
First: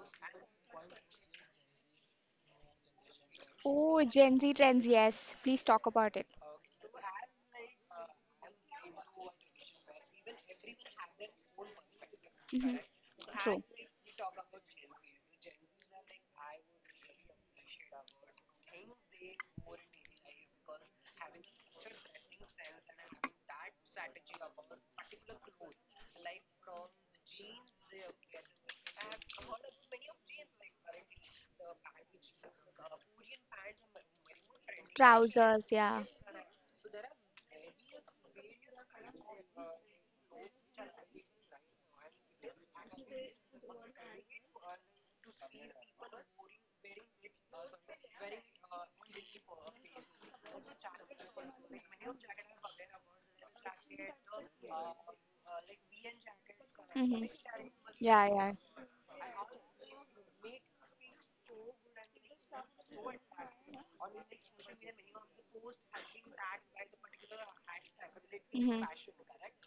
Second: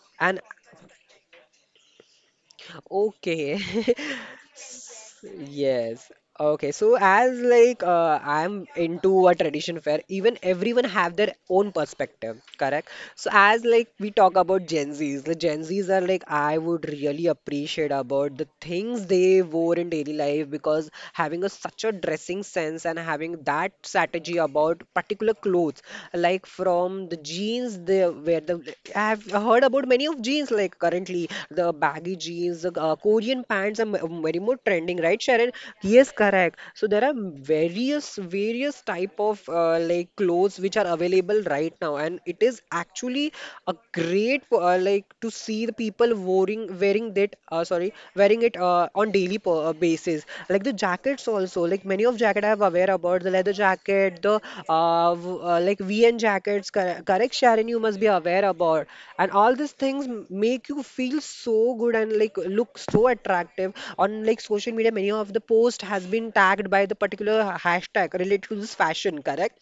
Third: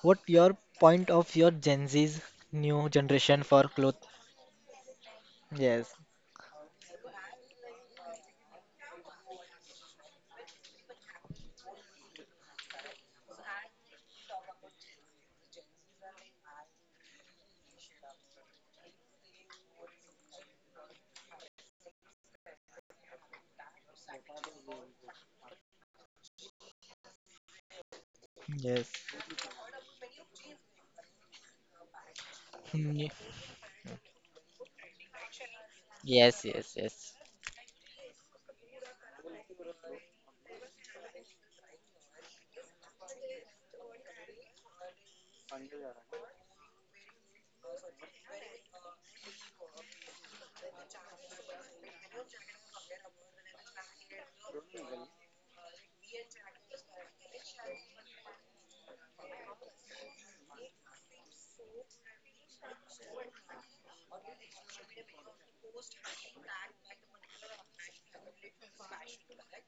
[SPEAKER 3] What
[SPEAKER 1] And
[SPEAKER 3] your point of your Gen Z's new generation
[SPEAKER 1] okay,
[SPEAKER 3] for cloth?
[SPEAKER 2] Oh,
[SPEAKER 1] <laughs>
[SPEAKER 2] Gen Z trends. Yes, please talk
[SPEAKER 3] Yes,
[SPEAKER 1] yes.
[SPEAKER 2] about it.
[SPEAKER 1] Okay. So as like I'm into a tradition fair, even everyone have their own perspective,
[SPEAKER 2] Mhm.
[SPEAKER 1] correct? So
[SPEAKER 2] True.
[SPEAKER 1] as like we talk about Gen Zs, the Gen Zs are like I would really appreciate about the things they wore in daily life because having a such a dressing sense and having that strategy about particular
[SPEAKER 2] Like
[SPEAKER 1] clothes, like from the jeans they where. The,
[SPEAKER 3] yes,
[SPEAKER 1] I've heard about many of jeans like currently the baggy jeans, the
[SPEAKER 3] Mm,
[SPEAKER 1] Korean pants are very more trending, right, Sharon?
[SPEAKER 2] trousers, yeah.
[SPEAKER 1] Yes,
[SPEAKER 3] yes,
[SPEAKER 1] correct.
[SPEAKER 3] yes,
[SPEAKER 1] So there are
[SPEAKER 3] yes.
[SPEAKER 1] various type of like clothes which are available right now, and it is actually a great like to see the people wearing that sorry wearing it on daily basis. Like the jackets also, like many of jacket I have aware about the leather jacket, the like VN jackets. Correct, Sharon, you
[SPEAKER 2] was
[SPEAKER 1] must be
[SPEAKER 2] Yeah,
[SPEAKER 1] aware
[SPEAKER 2] yeah.
[SPEAKER 1] about, and all these things make you feel so good and like look so attractive on like social media. Many of the post has been tagged by the particular hashtag related to this fashion. Correct.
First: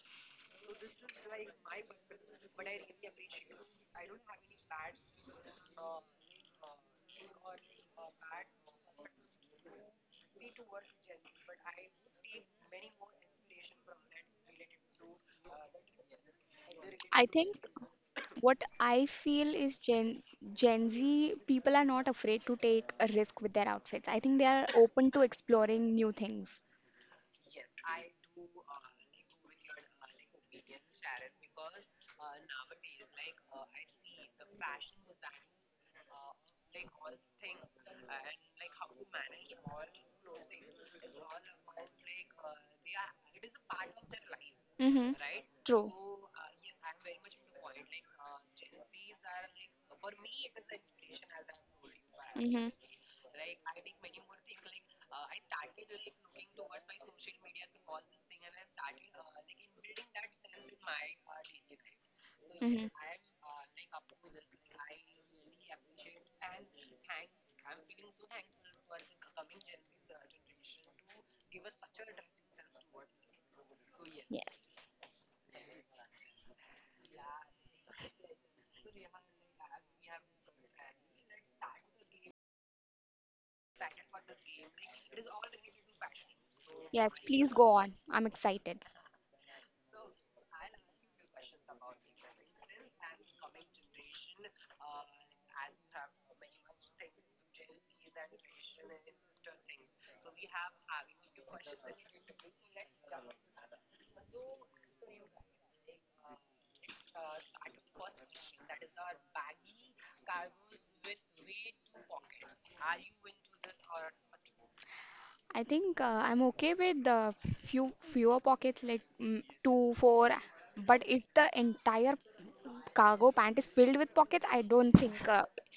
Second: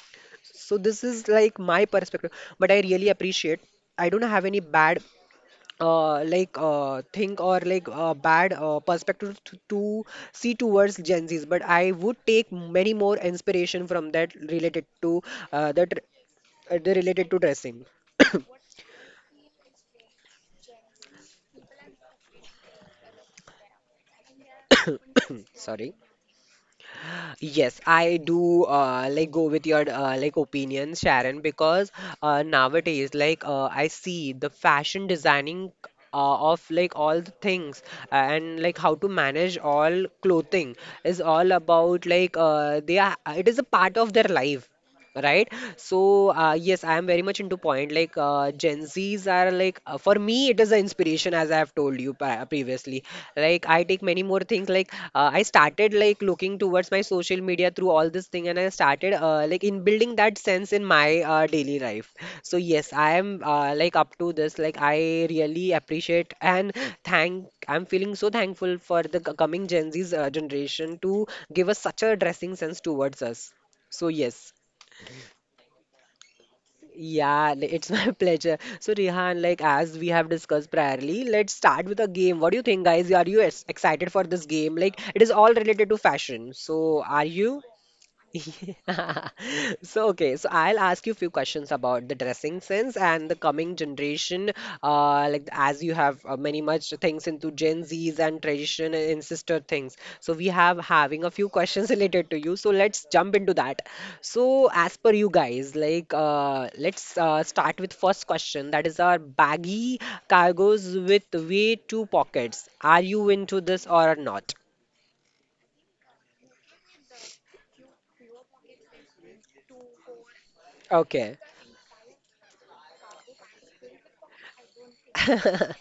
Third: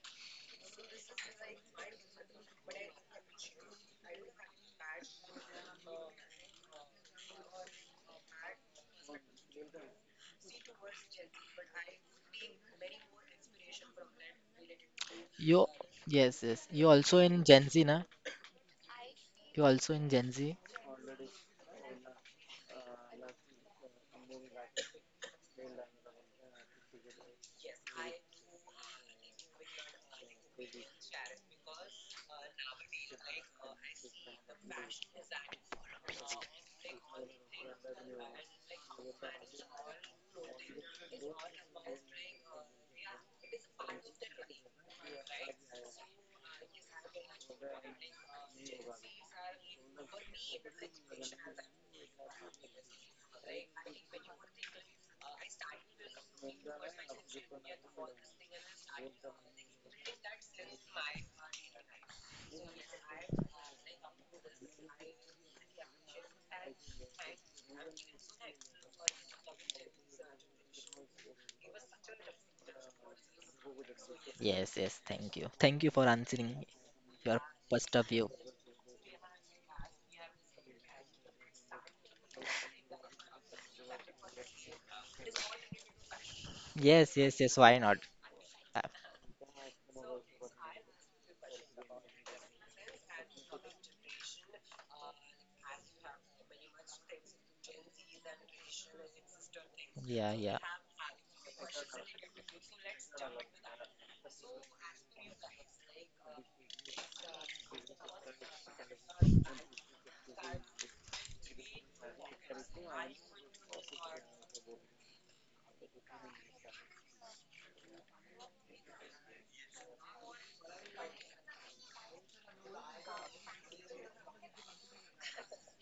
[SPEAKER 1] So this is like my perspective, but I really appreciate. I don't have any bad like think or like bad perspective to see towards Gen Zs, but I would take many more inspiration from that related to
[SPEAKER 3] You,
[SPEAKER 1] that
[SPEAKER 3] yes, yes.
[SPEAKER 1] the
[SPEAKER 3] You also
[SPEAKER 2] I
[SPEAKER 1] related to
[SPEAKER 3] in
[SPEAKER 2] think related
[SPEAKER 3] Gen
[SPEAKER 1] dressing.
[SPEAKER 3] Z,
[SPEAKER 2] to
[SPEAKER 3] na?
[SPEAKER 2] think what I feel
[SPEAKER 3] You
[SPEAKER 2] is
[SPEAKER 3] also in Gen Z?
[SPEAKER 2] Gen Z people are not afraid to take a risk with their outfits. I think they are open to
[SPEAKER 1] Sorry.
[SPEAKER 2] exploring new things.
[SPEAKER 1] Yes, I do like go with your like opinion, Sharon, because nowadays like I see the fashion designing of like all the things and like how to manage all clothing is all about like they are it is a part of their life,
[SPEAKER 2] Mm-hmm.
[SPEAKER 1] right?
[SPEAKER 2] True.
[SPEAKER 1] So yes, I am very much into point like Gen Z's are like for me it is an inspiration as I have told you
[SPEAKER 2] Mm-hmm.
[SPEAKER 1] previously. Like I take many more things like I started like looking towards my social media through all this thing, and I started like in building that sense in my daily life. So
[SPEAKER 2] Mm-hmm.
[SPEAKER 1] yes, I am like up to this like I really appreciate and thank. I'm feeling so thankful for the coming Gen Z's generation to give us such a dressing sense towards us. So yes,
[SPEAKER 3] Yes,
[SPEAKER 2] Yes.
[SPEAKER 3] yes. Thank you. Thank you for answering your
[SPEAKER 1] yeah, it's
[SPEAKER 3] first of
[SPEAKER 1] my <laughs>
[SPEAKER 3] view.
[SPEAKER 1] pleasure. So, Rihan, like as we have discussed priorly, let's start with a game. What do you think, guys? Are you excited for this game? Like, it is all related to fashion. So,
[SPEAKER 3] Yes,
[SPEAKER 2] Yes,
[SPEAKER 1] are
[SPEAKER 3] yes, yes.
[SPEAKER 2] please
[SPEAKER 1] you?
[SPEAKER 2] go
[SPEAKER 3] Why
[SPEAKER 2] on.
[SPEAKER 3] not?
[SPEAKER 2] I'm
[SPEAKER 3] Uh,
[SPEAKER 2] excited.
[SPEAKER 1] Yeah. <laughs> So, okay, so I'll ask you a few questions about the dressing sense and the coming generation. Like as you have many much things into Gen Zs and tradition and sister things.
[SPEAKER 3] Yeah,
[SPEAKER 1] So we
[SPEAKER 3] yeah.
[SPEAKER 1] have having a few questions <laughs> related to you. So let's jump into that. So as per you guys, like let's start with first question. That is our baggy cargos with way two pockets. Are you into this or not?
[SPEAKER 2] I think I'm okay with the fewer pockets like two, four. But if
[SPEAKER 1] Okay.
[SPEAKER 2] the entire cargo pant is filled with pockets, I don't think
[SPEAKER 1] <laughs>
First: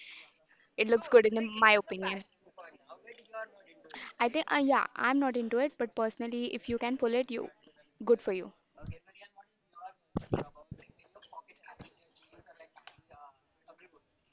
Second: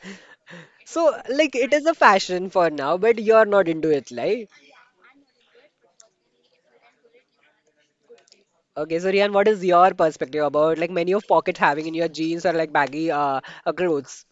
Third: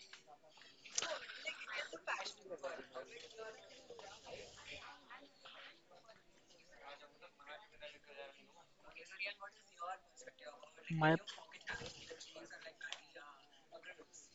[SPEAKER 2] it looks
[SPEAKER 1] So,
[SPEAKER 2] good
[SPEAKER 1] like,
[SPEAKER 2] in
[SPEAKER 1] it
[SPEAKER 2] my
[SPEAKER 1] is a
[SPEAKER 2] opinion.
[SPEAKER 1] fashion for now, but you're not into it,
[SPEAKER 2] I
[SPEAKER 1] like.
[SPEAKER 2] think yeah, I'm not into it. But personally, if you can pull it, you good for you.
[SPEAKER 1] Okay, so Rian, what is your perspective about like
[SPEAKER 3] My it
[SPEAKER 1] many of pocket having in your jeans or like baggy clothes?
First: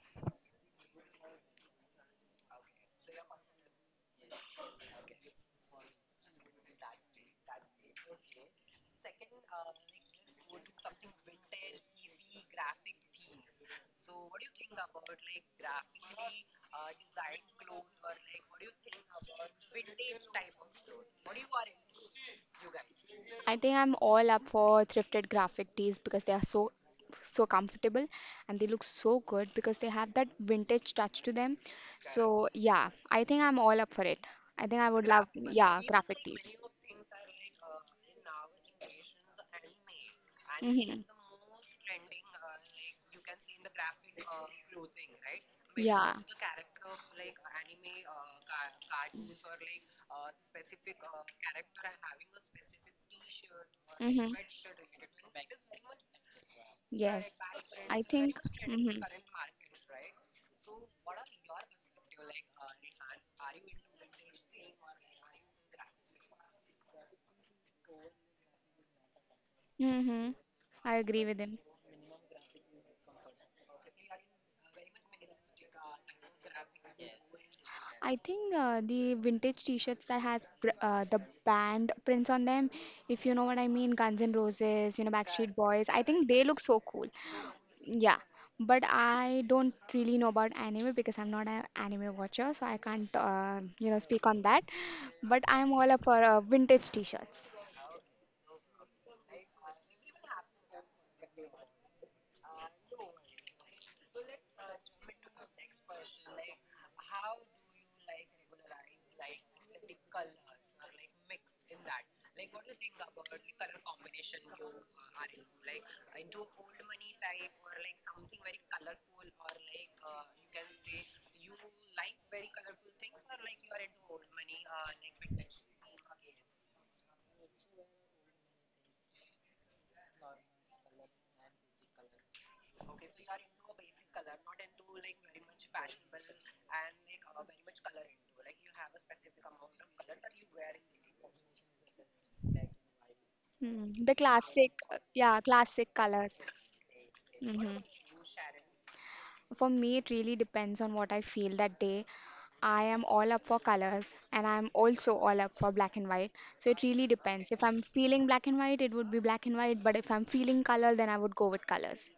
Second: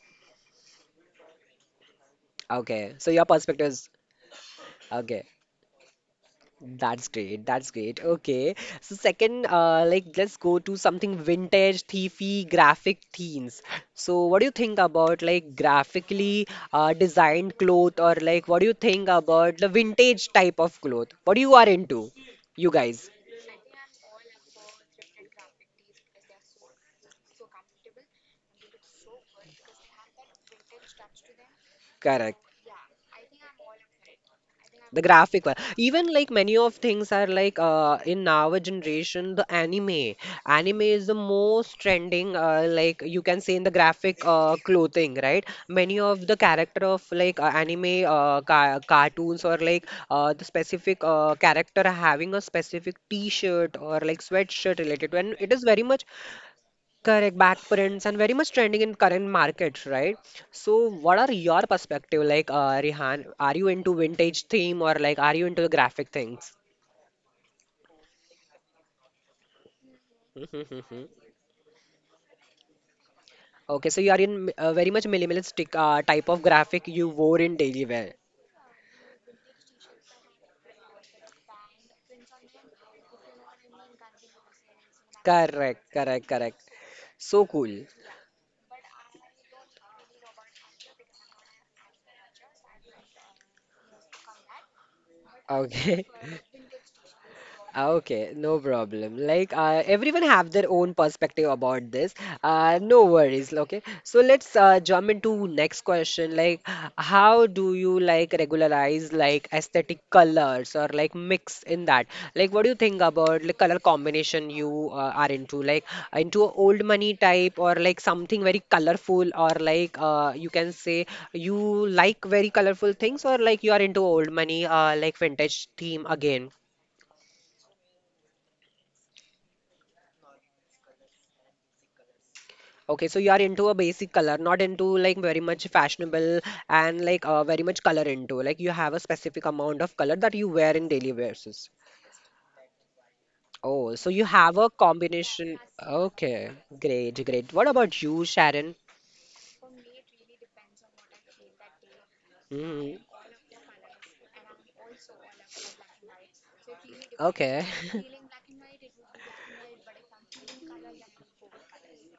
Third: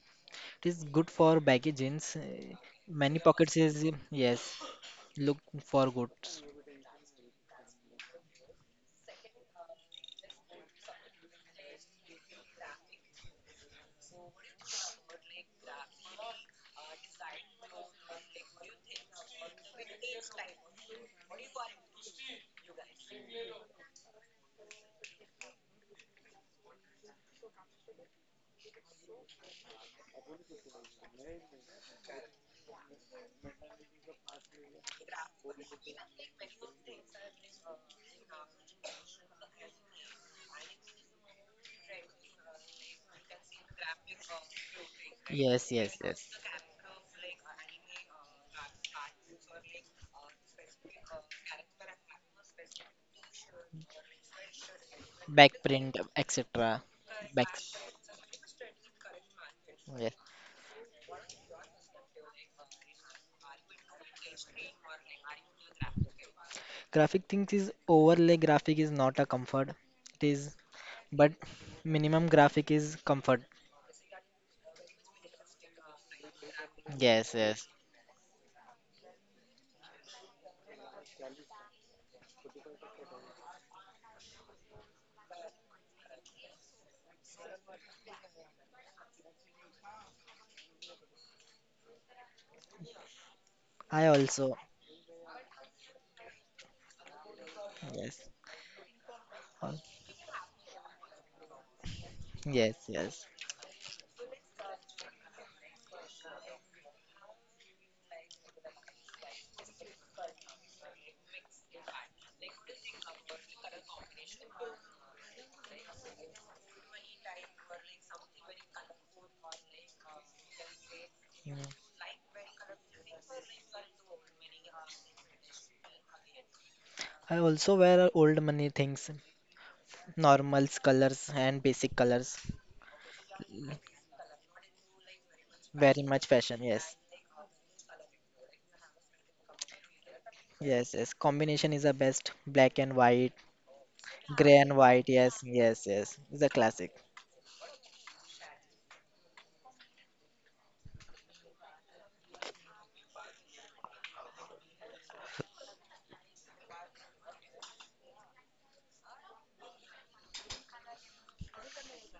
[SPEAKER 3] is good for baggy jeans.
[SPEAKER 1] Okay, so
[SPEAKER 3] Many
[SPEAKER 1] your
[SPEAKER 3] pockets
[SPEAKER 1] perspective is
[SPEAKER 3] is yes.
[SPEAKER 1] okay.
[SPEAKER 3] Look for goods.
[SPEAKER 1] That's great. That's great. Okay. So second, like let's go to something vintage, thiefy, graphic themes. So what do you think about like graphically designed cloth or like what do you think about the vintage type of cloth? What you are into, you guys?
[SPEAKER 2] I think I'm all up for thrifted graphic tees because they are so comfortable and they look so good because they have that vintage touch to them.
[SPEAKER 1] Correct,
[SPEAKER 2] So yeah, I think I'm all up for it. I think I
[SPEAKER 1] the
[SPEAKER 2] would love,
[SPEAKER 1] graphic one.
[SPEAKER 2] yeah,
[SPEAKER 1] Even
[SPEAKER 2] graphic
[SPEAKER 1] like many
[SPEAKER 2] tees.
[SPEAKER 1] of things are like in our generation, the anime. Anime
[SPEAKER 2] Hmm
[SPEAKER 1] is the most trending, like you can say in the graphic clothing, right?
[SPEAKER 3] Yes, yes,
[SPEAKER 1] Many
[SPEAKER 2] Yeah.
[SPEAKER 1] of
[SPEAKER 3] yes.
[SPEAKER 1] the character of like anime ca cartoons or like the specific character having a specific t-shirt or like
[SPEAKER 2] Mm-hmm.
[SPEAKER 1] sweatshirt related to, and
[SPEAKER 3] Back
[SPEAKER 1] it is very
[SPEAKER 3] print,
[SPEAKER 1] much
[SPEAKER 3] etc.
[SPEAKER 1] correct,
[SPEAKER 2] Yes.
[SPEAKER 3] Back,
[SPEAKER 2] I
[SPEAKER 1] backprints and very
[SPEAKER 2] think.
[SPEAKER 1] much trending in
[SPEAKER 2] Mm-hmm.
[SPEAKER 1] current markets,
[SPEAKER 3] yes.
[SPEAKER 1] right? So, what are your perspective? Like, Rihan, are you into vintage theme or like are you into the graphic things?
[SPEAKER 3] Graphic things is overlay graphic is not a comfort. It
[SPEAKER 2] Mm-hmm.
[SPEAKER 3] is,
[SPEAKER 2] I agree
[SPEAKER 3] but
[SPEAKER 1] <laughs>
[SPEAKER 2] with him.
[SPEAKER 3] minimum graphic is comfort.
[SPEAKER 1] Okay, so you are in very much minimalistic type of graphic you
[SPEAKER 3] Yes,
[SPEAKER 1] wore in
[SPEAKER 3] yes.
[SPEAKER 1] daily wear.
[SPEAKER 2] I think the vintage t-shirts that has pr the band prints on them, if you know what I mean, Guns N' Roses, you know, Backstreet
[SPEAKER 1] Correct,
[SPEAKER 2] Boys, I
[SPEAKER 1] correct,
[SPEAKER 2] think they
[SPEAKER 1] correct.
[SPEAKER 2] look so cool.
[SPEAKER 1] So cool.
[SPEAKER 2] Yeah, but I don't really know about anime because I'm not an anime watcher, so I can't, you know,
[SPEAKER 3] I
[SPEAKER 2] speak on
[SPEAKER 3] also,
[SPEAKER 2] that. But I'm all up
[SPEAKER 1] Okay.
[SPEAKER 2] for
[SPEAKER 1] <laughs>
[SPEAKER 2] vintage t-shirts.
[SPEAKER 1] Ah,
[SPEAKER 3] yes,
[SPEAKER 1] okay, no problem. Like
[SPEAKER 3] Al-
[SPEAKER 1] everyone have their own perspective about this.
[SPEAKER 3] yes,
[SPEAKER 1] No
[SPEAKER 3] yes.
[SPEAKER 1] worries. Okay, so let's jump into next question. Like, how do you like regularize like aesthetic colors or like mix in that? Like, what do you think about like color combination you are into? Like into old money type or like something very colorful or like you can say
[SPEAKER 3] Mm.
[SPEAKER 1] you like very colorful things or like you are into old money like vintage theme again.
[SPEAKER 3] I also wear old money things, normals, colors, and basic colors.
[SPEAKER 1] Okay, so you are into a basic color, not into like very much
[SPEAKER 3] Very much
[SPEAKER 1] fashionable
[SPEAKER 3] fashion, yes.
[SPEAKER 1] and like very much color into. Like you have a specific amount of color that you wear in
[SPEAKER 3] Yes, yes.
[SPEAKER 1] daily basis.
[SPEAKER 3] Combination is the best. Black and white,
[SPEAKER 2] Mm,
[SPEAKER 1] Oh, so
[SPEAKER 2] the
[SPEAKER 1] you
[SPEAKER 3] gray
[SPEAKER 1] have a
[SPEAKER 2] classic,
[SPEAKER 3] and white. Yes,
[SPEAKER 2] yeah,
[SPEAKER 1] combination.
[SPEAKER 3] yes,
[SPEAKER 2] classic
[SPEAKER 3] yes.
[SPEAKER 2] colors.
[SPEAKER 3] It's a
[SPEAKER 1] Okay,
[SPEAKER 3] classic.
[SPEAKER 1] great, great. What
[SPEAKER 2] Hmm
[SPEAKER 1] about you, Sharon?
[SPEAKER 2] For me, it really depends on what I feel that day. I
[SPEAKER 1] Hmm.
[SPEAKER 2] am all up for colors and I'm also all up for black and white. So it really depends.
[SPEAKER 1] Okay,
[SPEAKER 2] If I'm feeling black and white, it would be black and white, but if I'm feeling color, then I would go with colors.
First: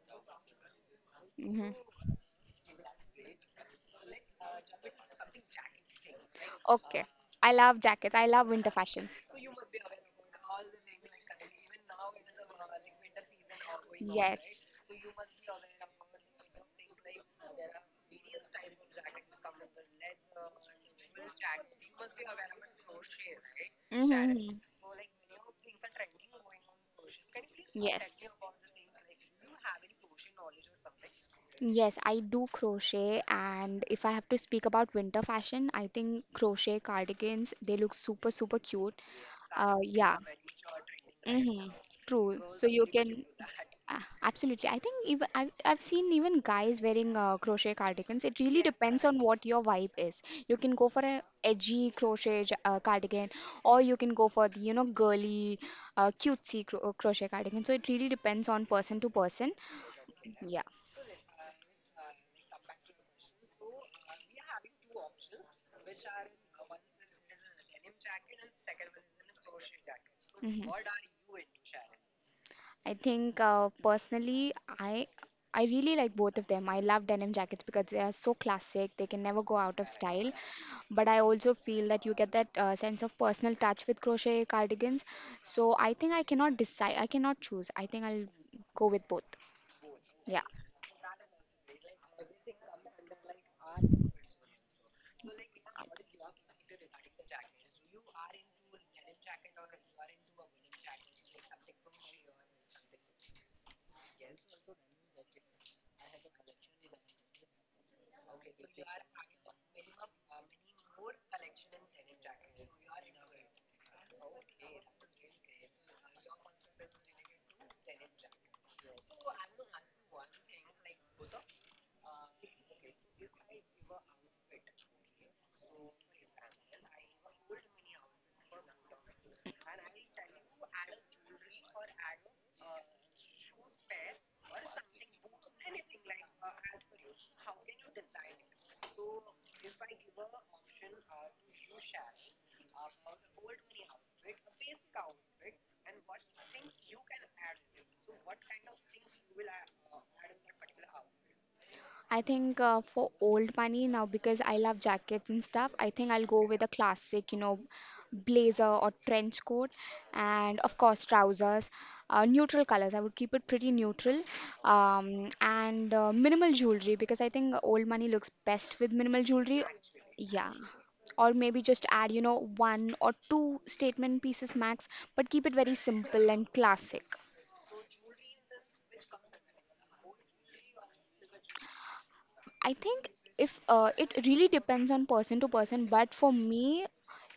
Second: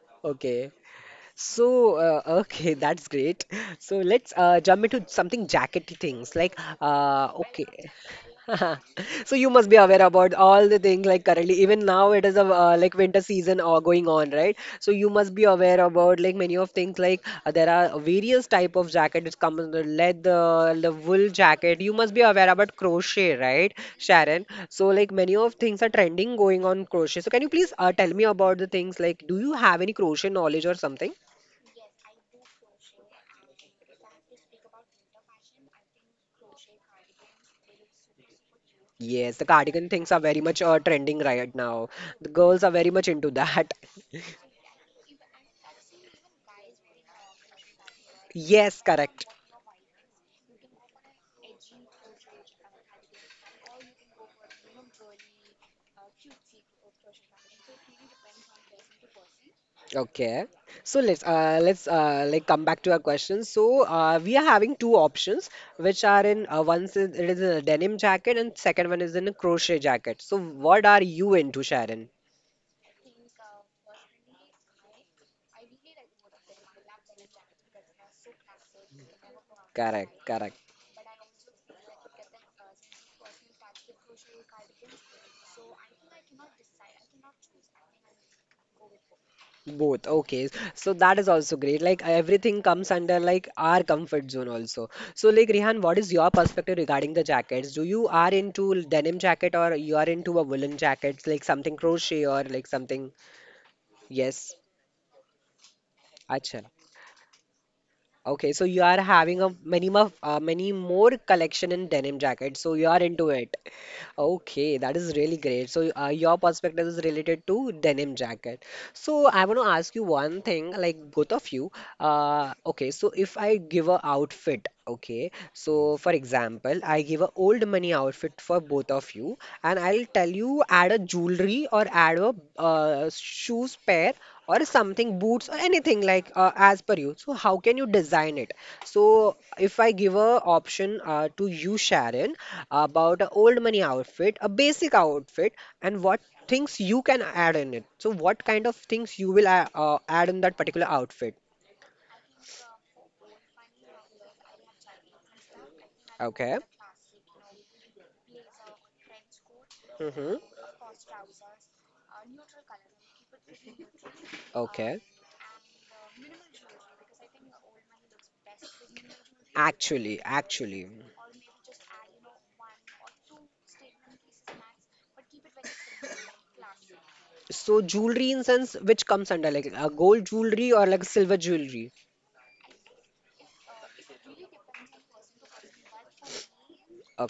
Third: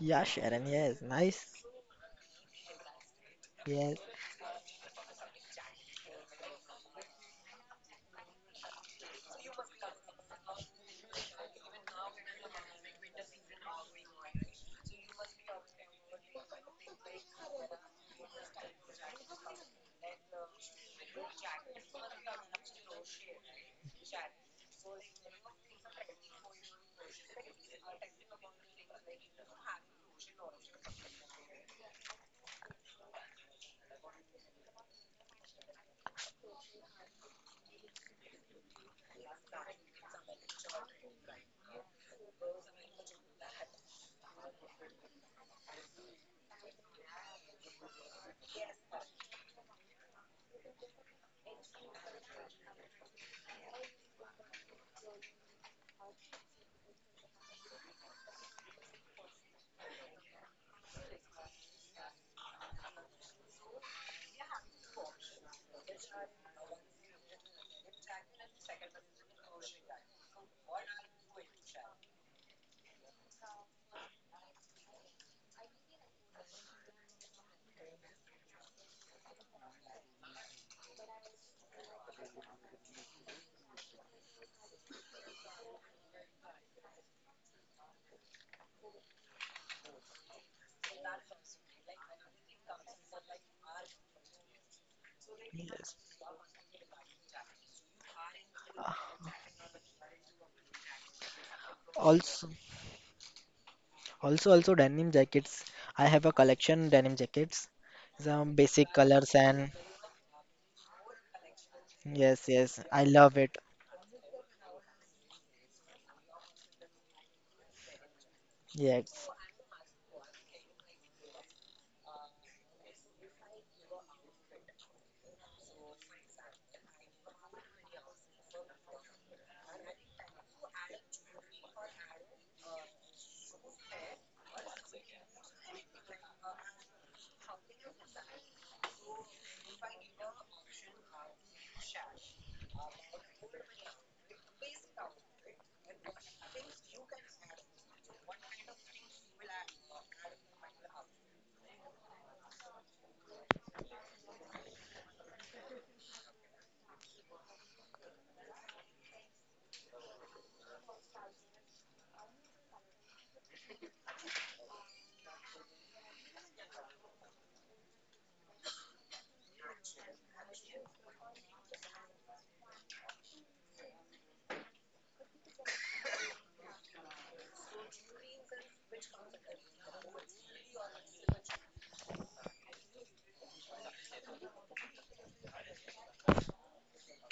[SPEAKER 3] Yeah, Sharon.
[SPEAKER 1] okay.
[SPEAKER 3] Yes, nice.
[SPEAKER 2] Hmm
[SPEAKER 1] So, <laughs> okay, that's great.
[SPEAKER 3] Yes,
[SPEAKER 1] So let's jump into something jackety things like
[SPEAKER 2] Okay. I
[SPEAKER 1] okay.
[SPEAKER 2] love jackets. I love winter
[SPEAKER 1] <laughs>
[SPEAKER 2] fashion.
[SPEAKER 1] So you must be aware about all the things like currently even now it is a like winter season or going on,
[SPEAKER 2] Yes.
[SPEAKER 1] right? So you must be aware about like many of things like there are various type of jacket which comes in the leather, the wool jacket. You must be aware about crochet, right, Sharon?
[SPEAKER 2] Mm-hmm.
[SPEAKER 1] So like many of things are trending going on crochet. So can you please tell
[SPEAKER 2] Yes.
[SPEAKER 1] me about the things like do you have any crochet knowledge or something?
[SPEAKER 2] Yes, I do crochet, and if I have to speak about winter fashion, I think crochet cardigans, they look super, super cute.
[SPEAKER 1] Yes, the cardigan things
[SPEAKER 2] Yeah.
[SPEAKER 1] are very much trending right
[SPEAKER 2] Mm-hmm.
[SPEAKER 1] now. The
[SPEAKER 2] True. So
[SPEAKER 1] girls are
[SPEAKER 2] you
[SPEAKER 1] very
[SPEAKER 2] can
[SPEAKER 1] much into that. <laughs>
[SPEAKER 2] absolutely. I think even I've seen even guys wearing crochet cardigans. It really
[SPEAKER 1] Yes,
[SPEAKER 2] depends on
[SPEAKER 1] correct.
[SPEAKER 2] what your vibe is. You can go for a edgy crochet cardigan, or you can go for the girly, crochet cardigan. So it really depends on person to person.
[SPEAKER 1] Okay.
[SPEAKER 2] Yeah.
[SPEAKER 1] So let's like come back to our question. So we are having two options, which are in one is it is a denim jacket and second one is in a crochet jacket. So
[SPEAKER 2] hmm
[SPEAKER 1] what are you into, Sharon?
[SPEAKER 2] I think personally, I I really like both of them. I love denim jackets because they are so classic; they can never go out of
[SPEAKER 1] Correct,
[SPEAKER 2] style.
[SPEAKER 1] correct.
[SPEAKER 2] But I also feel that you get that sense of personal touch with crochet cardigans. So I think I cannot decide. I cannot choose. I think I'll go with both.
[SPEAKER 1] Both,
[SPEAKER 2] Yeah.
[SPEAKER 1] okay. So that is also great. Like everything comes under like our comfort zone also. So like Rihan,
[SPEAKER 3] yes.
[SPEAKER 1] what is your perspective regarding the jackets? Do you are into
[SPEAKER 3] Uh,
[SPEAKER 1] denim jacket or you are into a woolen jacket, like something crochet or
[SPEAKER 3] Also,
[SPEAKER 1] like something? Yes.
[SPEAKER 3] also, denim jackets. I have a
[SPEAKER 1] Acha.
[SPEAKER 3] collection denim jackets. Some
[SPEAKER 1] Okay, so you
[SPEAKER 3] basic
[SPEAKER 1] are
[SPEAKER 3] colors
[SPEAKER 1] having a
[SPEAKER 3] and
[SPEAKER 1] many more many more collection in denim
[SPEAKER 3] yes,
[SPEAKER 1] jackets, so
[SPEAKER 3] yes.
[SPEAKER 1] you are
[SPEAKER 3] I
[SPEAKER 1] into
[SPEAKER 3] love it.
[SPEAKER 1] it. Okay, that is really great. So your perspective is related to denim jacket. So
[SPEAKER 3] Yes,
[SPEAKER 1] I want to ask you one thing, like both of you. Okay, so if I give a outfit, okay, so for example, I give a old money outfit for both of you, and I'll tell you add a jewelry or add a shoes pair or something boots or anything like as per you, so how can you design it? So if I give a option to you, Sharon, about an old money outfit, a basic outfit, and what things you can add in it? So what kind of things you will add in that particular outfit?
[SPEAKER 2] I think for old money now, because I love jackets and stuff, I think I'll go
[SPEAKER 1] Okay.
[SPEAKER 2] with a classic, you know, blazer or trench coat, and
[SPEAKER 1] Mm-hmm.
[SPEAKER 2] of course trousers, neutral colors. I would keep it pretty neutral,
[SPEAKER 1] Okay.
[SPEAKER 2] and minimal jewelry because I think old money looks best with minimal jewelry.
[SPEAKER 1] Actually,
[SPEAKER 2] Yeah.
[SPEAKER 1] actually.
[SPEAKER 2] Or maybe just add, you know, one or two statement pieces max, but keep it very simple and classic.
[SPEAKER 1] So jewelry in sense, which comes under like a gold jewelry or like silver jewelry.
[SPEAKER 2] I think if it really depends on person to person, but for me,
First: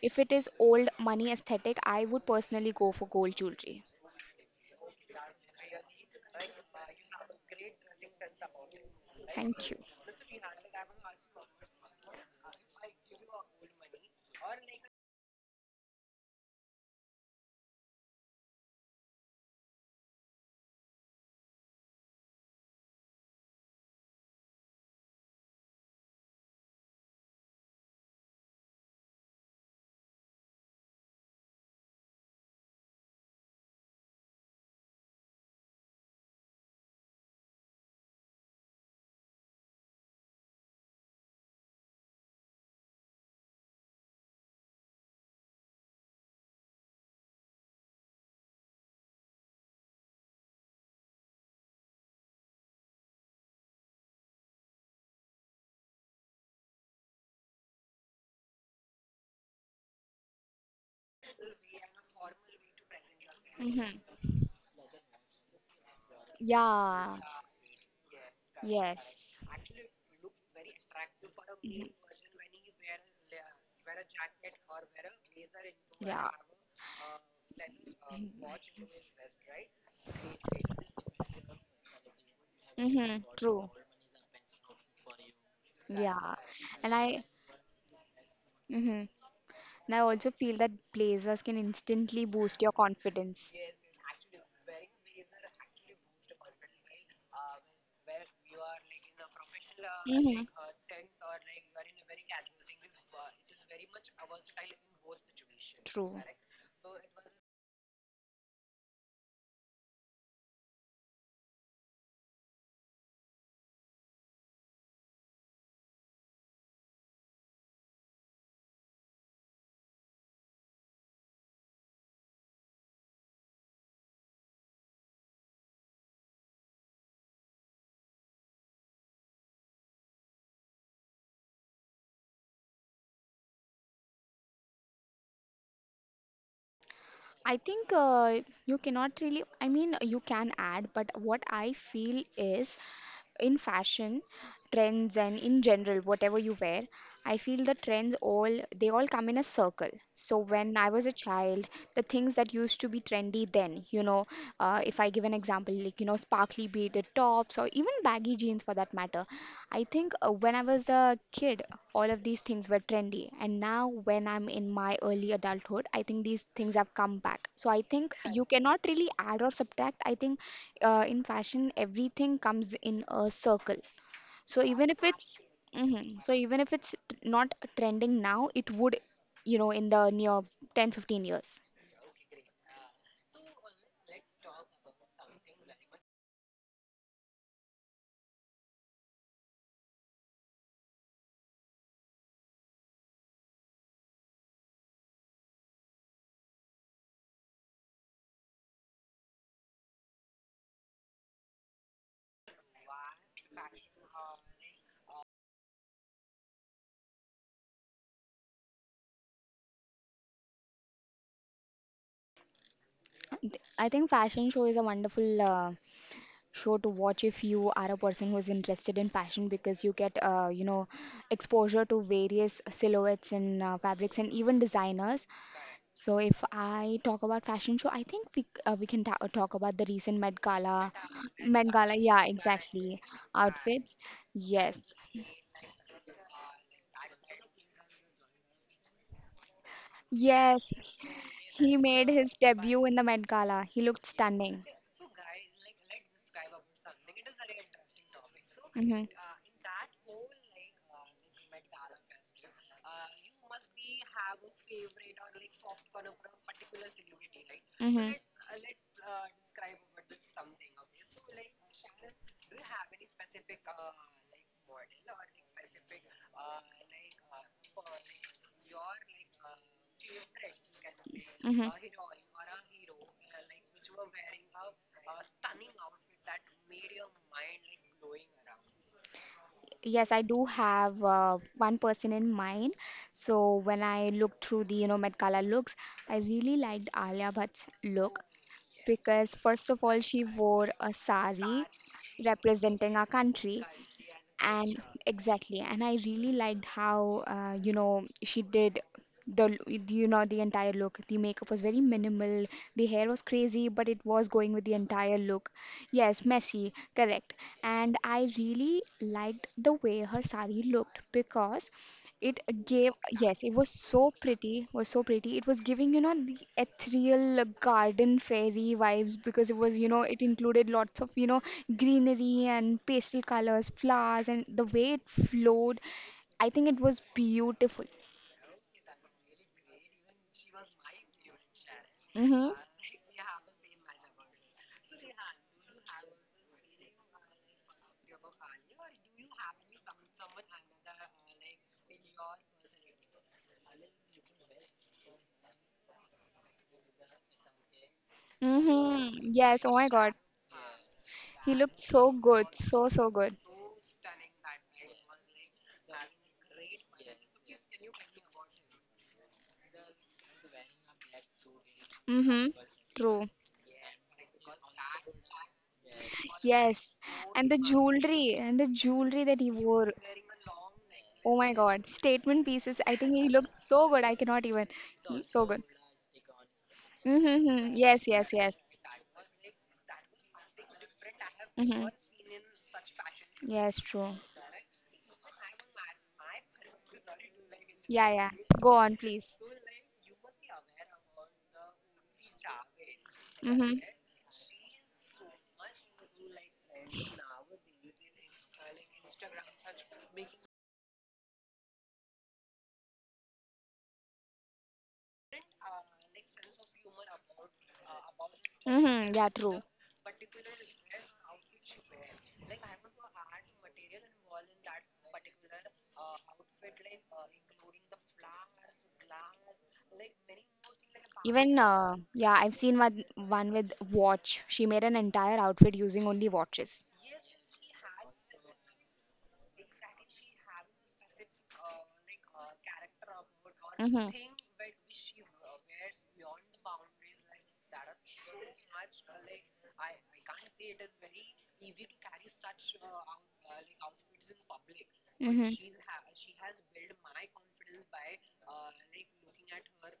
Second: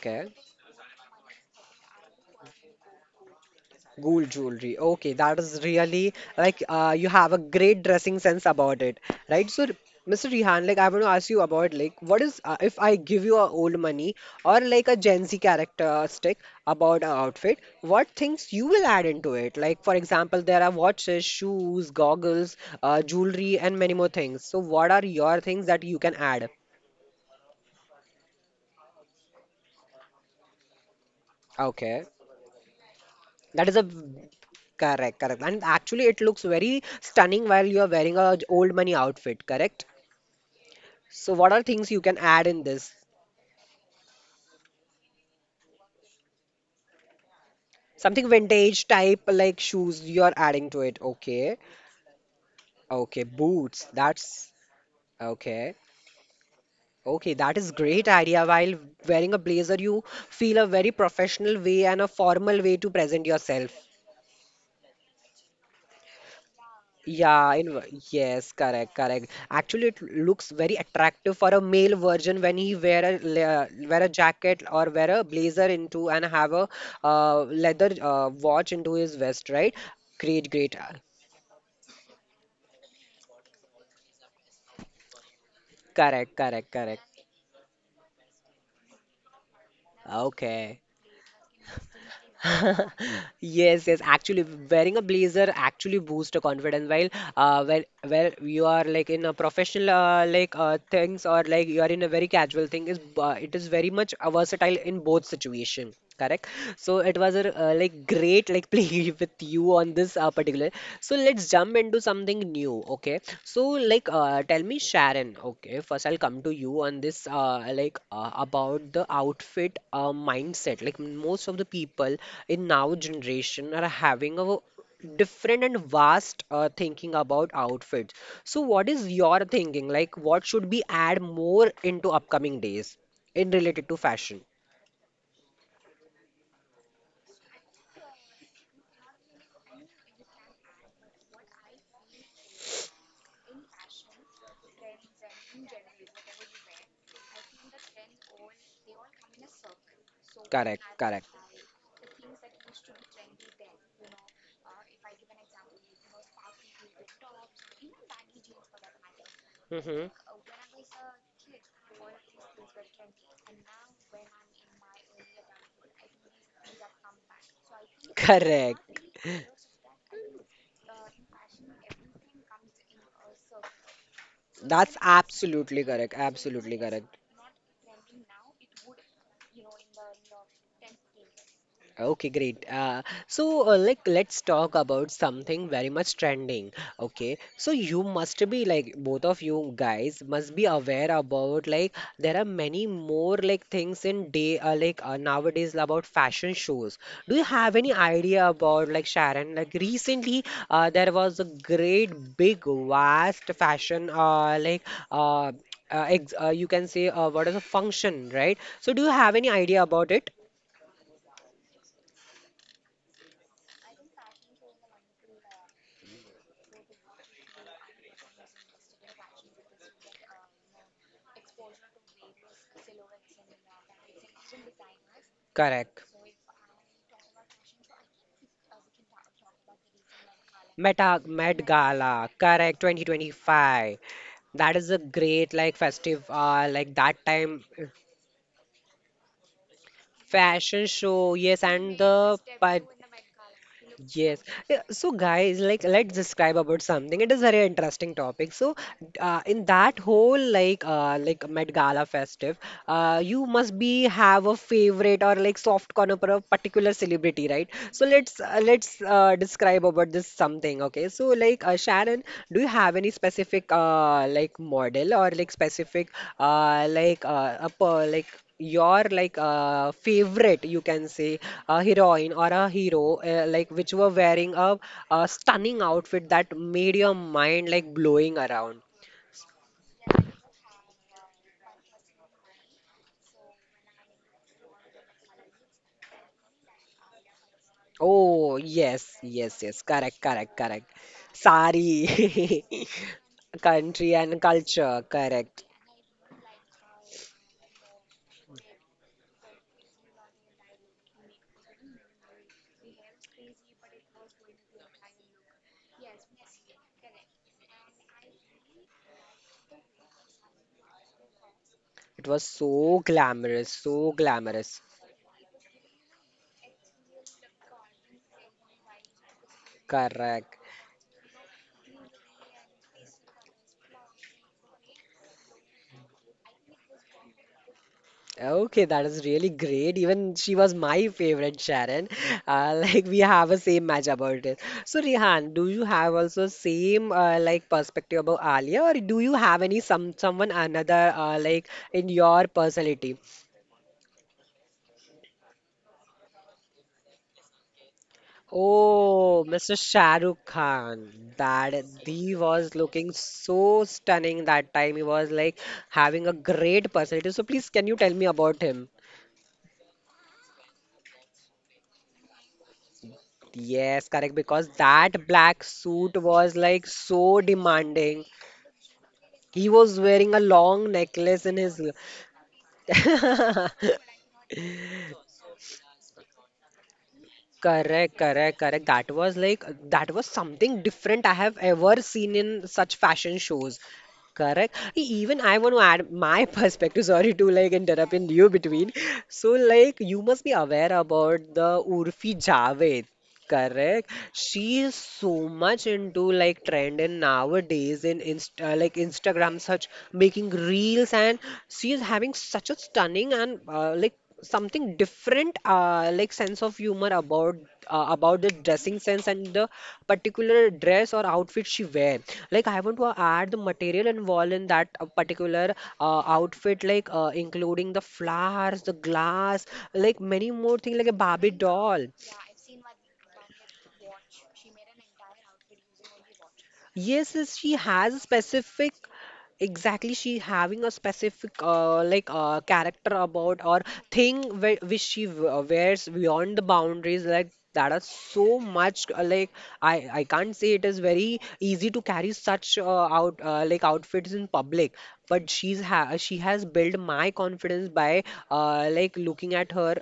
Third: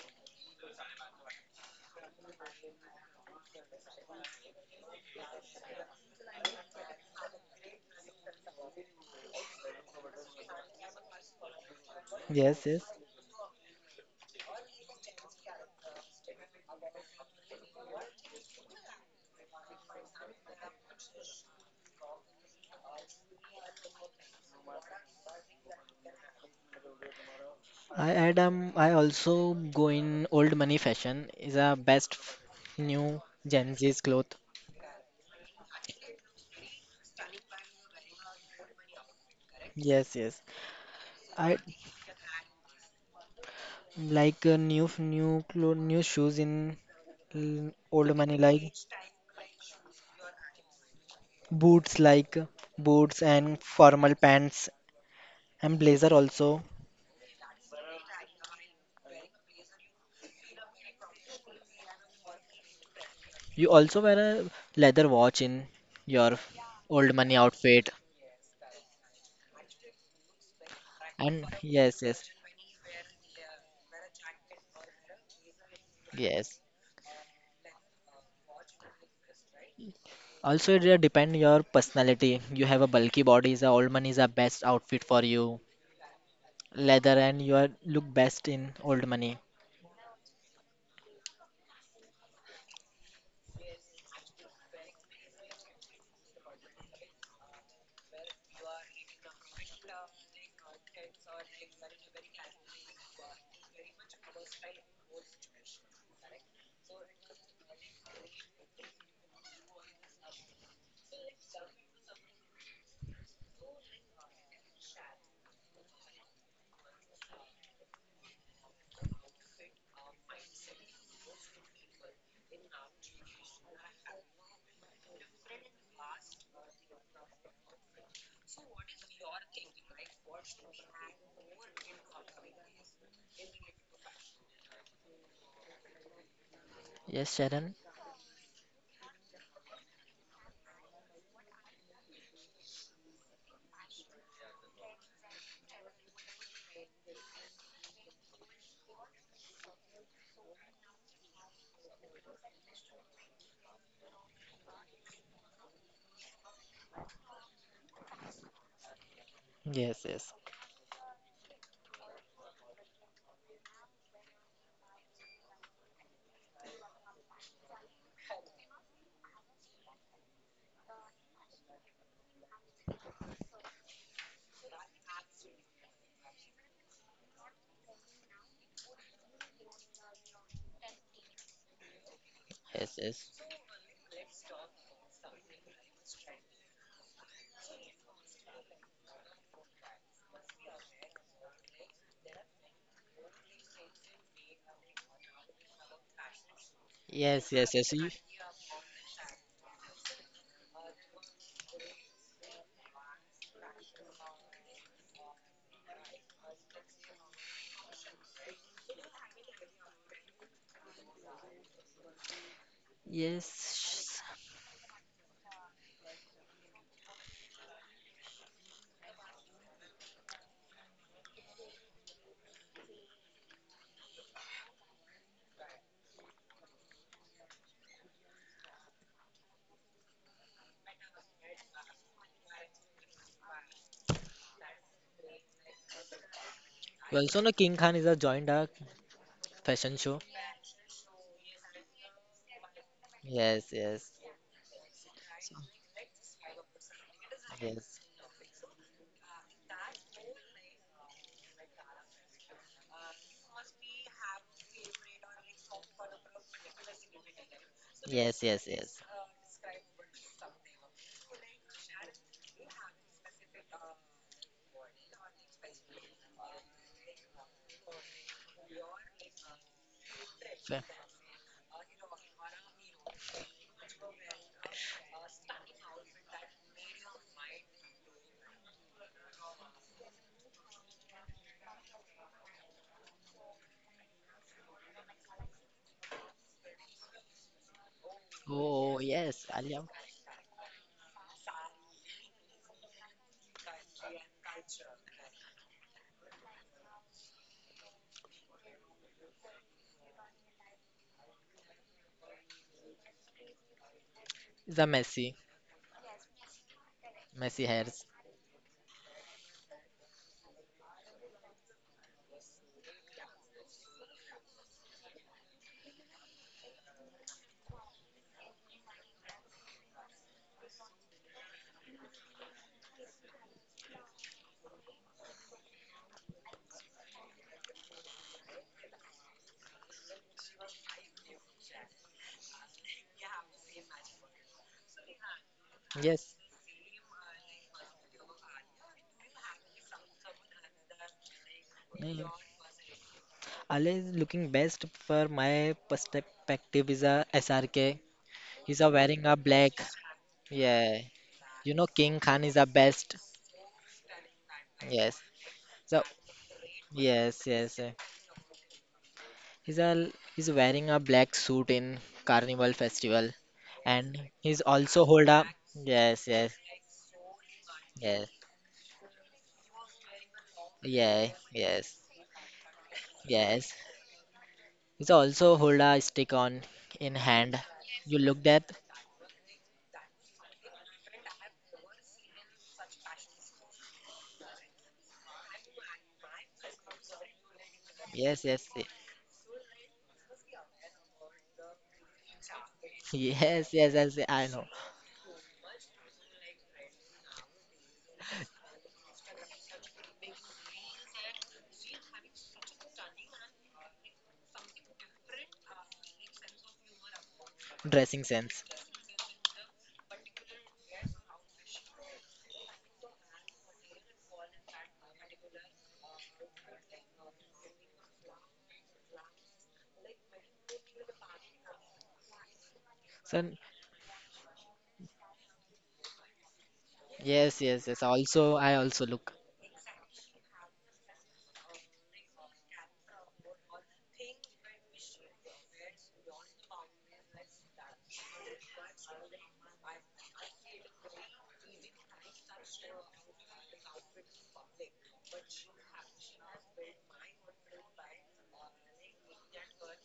[SPEAKER 2] if it is old money aesthetic, I would personally go for gold jewelry.
[SPEAKER 1] Gold jewelry. Okay, that is really like, you have a great dressing sense about it, right? So,
[SPEAKER 2] Thank you.
[SPEAKER 1] Mr. Rihan, like I want to ask you about like what is,
[SPEAKER 3] yes,
[SPEAKER 1] if
[SPEAKER 3] yes.
[SPEAKER 1] I give you a old money or like a Gen Z characteristic about an outfit, what things you will add into it? Like for example, there are watches, shoes, goggles, jewelry, and many more things. So, what are your things that you can add?
[SPEAKER 3] I add. I also go in old money fashion. Is a
[SPEAKER 1] Okay.
[SPEAKER 3] best new
[SPEAKER 1] That is
[SPEAKER 3] Gen
[SPEAKER 1] a
[SPEAKER 3] Z's cloth.
[SPEAKER 1] correct. And actually, it looks very stunning while you are wearing a old money outfit, correct?
[SPEAKER 3] Yes, yes.
[SPEAKER 1] So, what
[SPEAKER 3] I
[SPEAKER 1] are things you can add in this?
[SPEAKER 3] like new clothes, new shoes in old
[SPEAKER 1] Something
[SPEAKER 3] money
[SPEAKER 1] vintage type, like shoes you are adding to it. Okay,
[SPEAKER 3] like
[SPEAKER 1] okay,
[SPEAKER 3] boots and
[SPEAKER 1] boots.
[SPEAKER 3] formal
[SPEAKER 1] That's
[SPEAKER 3] pants.
[SPEAKER 1] okay.
[SPEAKER 3] And blazer also.
[SPEAKER 1] Okay, that is great idea. While wearing a blazer, you feel a very professional way and a formal way to present yourself.
[SPEAKER 3] You also
[SPEAKER 2] Hmm
[SPEAKER 3] wear a leather watch in your old
[SPEAKER 2] Yeah.
[SPEAKER 3] money
[SPEAKER 1] Yeah,
[SPEAKER 3] outfit.
[SPEAKER 1] yes, correct, correct.
[SPEAKER 2] Yes.
[SPEAKER 1] Actually, it looks very attractive
[SPEAKER 3] And
[SPEAKER 1] for a
[SPEAKER 2] Mhm.
[SPEAKER 1] male
[SPEAKER 3] yes, yes.
[SPEAKER 1] version when he wear a wear a jacket or wear a blazer into and
[SPEAKER 2] Yeah.
[SPEAKER 1] have
[SPEAKER 3] Yes.
[SPEAKER 1] a leather watch into his vest, right? Great.
[SPEAKER 3] Also, it depend your personality. You have a bulky
[SPEAKER 2] Mm-hmm,
[SPEAKER 3] body, the
[SPEAKER 2] true.
[SPEAKER 3] old money is the best outfit for you.
[SPEAKER 1] Correct,
[SPEAKER 2] Yeah.
[SPEAKER 1] correct,
[SPEAKER 2] And
[SPEAKER 1] correct.
[SPEAKER 3] Leather
[SPEAKER 2] I
[SPEAKER 3] and you are look best in
[SPEAKER 2] Mm-hmm.
[SPEAKER 3] old money.
[SPEAKER 2] And I also feel that
[SPEAKER 1] Okay.
[SPEAKER 2] blazers can instantly boost your
[SPEAKER 1] <laughs>
[SPEAKER 2] confidence.
[SPEAKER 1] Yes, yes. Actually, wearing a blazer actually boosts the confidence. While when where you are like in a professional like things or like you are in a very casual thing, is it is very much versatile in both situation. Correct. So it was a like great play <laughs> with you on this particular. So let's jump into something new, okay? So like, tell me, Sharon. Okay, first I'll come to you on this, like about the outfit mindset. Like most of the people in now generation are having a different and vast thinking about outfits. So what is your thinking? Like, what should be add more into upcoming days in related to fashion?
[SPEAKER 3] Yes,
[SPEAKER 2] I
[SPEAKER 3] Sharon?
[SPEAKER 2] think you cannot really, I mean, you can add, but what I feel is in fashion, trends, and in general, whatever you wear, I feel the trends all, they all come in a circle. So when
[SPEAKER 1] Correct,
[SPEAKER 2] I was a
[SPEAKER 1] correct.
[SPEAKER 2] child, the things that used to be trendy then, you know, if I give an example, like, you know, sparkly beaded tops or even baggy jeans for that matter, I
[SPEAKER 3] Yes,
[SPEAKER 1] Mm-hmm.
[SPEAKER 2] think
[SPEAKER 3] yes.
[SPEAKER 2] when I was a kid, all of these things were trendy. And now, when I'm in my early adulthood, I think these things have come back. So I
[SPEAKER 1] <laughs>
[SPEAKER 2] think you cannot
[SPEAKER 1] Correct.
[SPEAKER 2] really add or subtract. I think in fashion, everything comes in a circle. So
[SPEAKER 1] That's
[SPEAKER 2] even if it's
[SPEAKER 1] absolutely correct.
[SPEAKER 2] mhm, so even
[SPEAKER 1] Absolutely
[SPEAKER 2] if it's
[SPEAKER 1] correct.
[SPEAKER 2] not trending now, it would, you know, in the near ten fifteen 15 years.
[SPEAKER 1] Okay, great.
[SPEAKER 3] Yes, yes.
[SPEAKER 1] So, like, let's talk about something very much trending. Okay, so you must be like both of you guys must be aware about like there are many more like things in day like nowadays about fashion shows. Do you
[SPEAKER 3] Yes, yes,
[SPEAKER 1] have
[SPEAKER 3] yes.
[SPEAKER 1] any
[SPEAKER 3] You,
[SPEAKER 1] idea about like Sharon? Like recently, there was a great big vast fashion like uh, ex you can say what is a function, right? So, do you have any idea about it?
[SPEAKER 2] I
[SPEAKER 3] yes.
[SPEAKER 2] think fashion show is a wonderful show to watch if you are a person who's interested in fashion because you get, you know, exposure to various silhouettes and fabrics and even designers.
[SPEAKER 1] Correct.
[SPEAKER 2] So if I talk about fashion show, I think we can talk about the recent Met Gala,
[SPEAKER 1] Met
[SPEAKER 2] Met Gala, yeah,
[SPEAKER 1] Gala, correct,
[SPEAKER 2] exactly,
[SPEAKER 1] 2025.
[SPEAKER 2] outfits.
[SPEAKER 1] That is a
[SPEAKER 2] Yes,
[SPEAKER 1] great like festive, like
[SPEAKER 3] You
[SPEAKER 1] that
[SPEAKER 3] also know
[SPEAKER 1] time
[SPEAKER 3] King Khan is a joined a fashion show.
[SPEAKER 2] yes,
[SPEAKER 1] fashion show. Yes,
[SPEAKER 2] he
[SPEAKER 1] and
[SPEAKER 2] made
[SPEAKER 1] the
[SPEAKER 2] his debut in the Met Gala.
[SPEAKER 3] Yes,
[SPEAKER 2] He
[SPEAKER 3] yes.
[SPEAKER 2] looked
[SPEAKER 1] yes.
[SPEAKER 2] stunning.
[SPEAKER 1] Yeah. So guys, like let's describe about something. It is very
[SPEAKER 3] Yes.
[SPEAKER 1] interesting topic. So in that whole like Met Gala festive, you must be have a favorite or like soft corner for a particular celebrity, right?
[SPEAKER 2] Mm-hmm.
[SPEAKER 1] So
[SPEAKER 2] Mm-hmm.
[SPEAKER 3] Yes, yes, yes.
[SPEAKER 1] let's describe about this something. Okay. So like, Sharon, do you have any specific like model or like specific like a per like your like favorite, you
[SPEAKER 3] Fa-
[SPEAKER 1] can say, a heroine or a hero, like which were wearing a stunning outfit that made your mind like blowing around?
[SPEAKER 2] Yes, I do have one person in mind. So when I looked through the, you know, Met Gala looks, I really liked Alia Bhatt's look
[SPEAKER 1] Oh,
[SPEAKER 3] Oh
[SPEAKER 1] yes,
[SPEAKER 2] because
[SPEAKER 3] yes,
[SPEAKER 1] yes,
[SPEAKER 2] first
[SPEAKER 1] yes,
[SPEAKER 3] Alia
[SPEAKER 2] of all,
[SPEAKER 1] correct,
[SPEAKER 2] she
[SPEAKER 1] correct,
[SPEAKER 2] wore
[SPEAKER 1] correct.
[SPEAKER 2] a sari
[SPEAKER 1] Sari. <laughs>
[SPEAKER 2] representing our country.
[SPEAKER 1] Country and
[SPEAKER 2] And
[SPEAKER 1] culture,
[SPEAKER 2] exactly,
[SPEAKER 1] correct.
[SPEAKER 2] and I really liked how, you know, she did the, l- the- you know, the entire look. The makeup was very minimal, the hair was crazy, but it was going with the
[SPEAKER 3] is a
[SPEAKER 2] entire
[SPEAKER 3] messy,
[SPEAKER 2] look. Yes, messy, correct.
[SPEAKER 3] messy
[SPEAKER 2] And
[SPEAKER 3] hairs.
[SPEAKER 2] I really liked the way her sari looked because
[SPEAKER 1] It
[SPEAKER 2] it
[SPEAKER 1] was
[SPEAKER 2] gave,
[SPEAKER 1] so
[SPEAKER 2] yes, it was
[SPEAKER 1] glamorous, so
[SPEAKER 2] so pretty,
[SPEAKER 1] glamorous.
[SPEAKER 2] was so pretty. It was giving, you know, the ethereal garden fairy vibes because it was, you know, it
[SPEAKER 1] Correct.
[SPEAKER 2] included lots of, you know, greenery and pastel colors, flowers, and the way it flowed, I think it was beautiful.
[SPEAKER 1] Okay, that is really great. Even she was my favorite, Sharon.
[SPEAKER 2] Mm-hmm.
[SPEAKER 1] <laughs> Like we have a same match about it. So Rihan, do you have
[SPEAKER 3] Yes,
[SPEAKER 1] also same like perspective about Alia, or do you have any someone another like in
[SPEAKER 3] mm.
[SPEAKER 1] your personality?
[SPEAKER 3] Alia is looking best for my perspective is a SRK. He's a wearing
[SPEAKER 2] Mm-hmm.
[SPEAKER 3] a
[SPEAKER 1] Oh,
[SPEAKER 2] Yes,
[SPEAKER 3] black.
[SPEAKER 2] oh
[SPEAKER 1] Mr.
[SPEAKER 2] my God.
[SPEAKER 1] Shah Rukh
[SPEAKER 3] Yeah,
[SPEAKER 1] Khan,
[SPEAKER 2] He
[SPEAKER 3] you
[SPEAKER 2] looked
[SPEAKER 3] know
[SPEAKER 1] that
[SPEAKER 2] so
[SPEAKER 3] King
[SPEAKER 1] he
[SPEAKER 3] Khan is
[SPEAKER 2] good,
[SPEAKER 3] a
[SPEAKER 1] was
[SPEAKER 2] so, so
[SPEAKER 1] looking
[SPEAKER 3] best.
[SPEAKER 2] good.
[SPEAKER 1] so stunning that time. He
[SPEAKER 3] Yes.
[SPEAKER 1] was like
[SPEAKER 3] So
[SPEAKER 1] having a great personality.
[SPEAKER 3] yes,
[SPEAKER 1] So please,
[SPEAKER 3] yes.
[SPEAKER 1] can
[SPEAKER 3] Eh.
[SPEAKER 1] you tell me about him?
[SPEAKER 3] He's a he's wearing a black suit in
[SPEAKER 2] Mm-hmm.
[SPEAKER 3] Carnival Festival,
[SPEAKER 2] True.
[SPEAKER 1] Yes,
[SPEAKER 3] and
[SPEAKER 1] correct.
[SPEAKER 3] he's
[SPEAKER 1] Because
[SPEAKER 3] also hold
[SPEAKER 1] that
[SPEAKER 3] a
[SPEAKER 1] black suit
[SPEAKER 3] yes, yes,
[SPEAKER 1] was like
[SPEAKER 2] Yes.
[SPEAKER 1] so demanding.
[SPEAKER 3] yes,
[SPEAKER 2] And the jewelry that he
[SPEAKER 1] He
[SPEAKER 2] wore.
[SPEAKER 1] was wearing a long
[SPEAKER 3] yeah,
[SPEAKER 2] Oh
[SPEAKER 1] necklace in
[SPEAKER 2] my
[SPEAKER 1] his.
[SPEAKER 2] God.
[SPEAKER 3] yes,
[SPEAKER 2] Statement pieces. I think he <laughs> looked
[SPEAKER 3] yes.
[SPEAKER 2] so good. I cannot even.
[SPEAKER 3] He
[SPEAKER 2] He- So
[SPEAKER 3] also
[SPEAKER 2] good.
[SPEAKER 3] hold a stick on in hand.
[SPEAKER 1] <laughs>
[SPEAKER 2] Mm-hmm. Yes,
[SPEAKER 1] Correct,
[SPEAKER 3] You
[SPEAKER 2] yes,
[SPEAKER 3] looked
[SPEAKER 1] correct,
[SPEAKER 3] at?
[SPEAKER 2] yes.
[SPEAKER 1] correct. That was like, that was something different I have
[SPEAKER 2] Mm-hmm.
[SPEAKER 1] ever seen in such fashion shows.
[SPEAKER 2] Yes, true.
[SPEAKER 1] Correct. Even I want to add my <laughs> perspective. Sorry to like
[SPEAKER 2] Yeah,
[SPEAKER 1] interrupt in
[SPEAKER 2] yeah.
[SPEAKER 3] Yes,
[SPEAKER 1] you
[SPEAKER 3] yes,
[SPEAKER 2] Go
[SPEAKER 1] between.
[SPEAKER 2] on, please.
[SPEAKER 1] So like you must be aware about the Urfi Javed.
[SPEAKER 3] <laughs> yes,
[SPEAKER 2] Mm-hmm.
[SPEAKER 3] yes,
[SPEAKER 1] Correct.
[SPEAKER 3] yes. I know.
[SPEAKER 1] She is so much into like trend and nowadays in Insta, like Instagram, such making reels, and she is having such a stunning and like something different, like sense of humor
[SPEAKER 3] Dressing
[SPEAKER 1] about the
[SPEAKER 3] sense.
[SPEAKER 1] dressing
[SPEAKER 2] Mm-hmm.
[SPEAKER 1] sense
[SPEAKER 2] Yeah,
[SPEAKER 1] and
[SPEAKER 2] true.
[SPEAKER 1] the particular dress or outfit she wear. Like I want to add the material involved in that particular outfit, like including the flowers, the glass, like many more things, like a Barbie
[SPEAKER 2] Even
[SPEAKER 1] doll.
[SPEAKER 2] yeah, I've seen one
[SPEAKER 3] So
[SPEAKER 2] one with watch. She made an entire outfit using only watches.
[SPEAKER 1] Yes, yes,
[SPEAKER 3] yes,
[SPEAKER 1] she
[SPEAKER 3] yes, yes.
[SPEAKER 1] has a
[SPEAKER 3] Also, I
[SPEAKER 1] specific,
[SPEAKER 3] also look.
[SPEAKER 1] exactly, she having a specific like character about or thing which she wears beyond the boundaries, like that are so much like, I can't say it is very easy to carry such out like outfits in public, but she has built my confidence by like looking at her.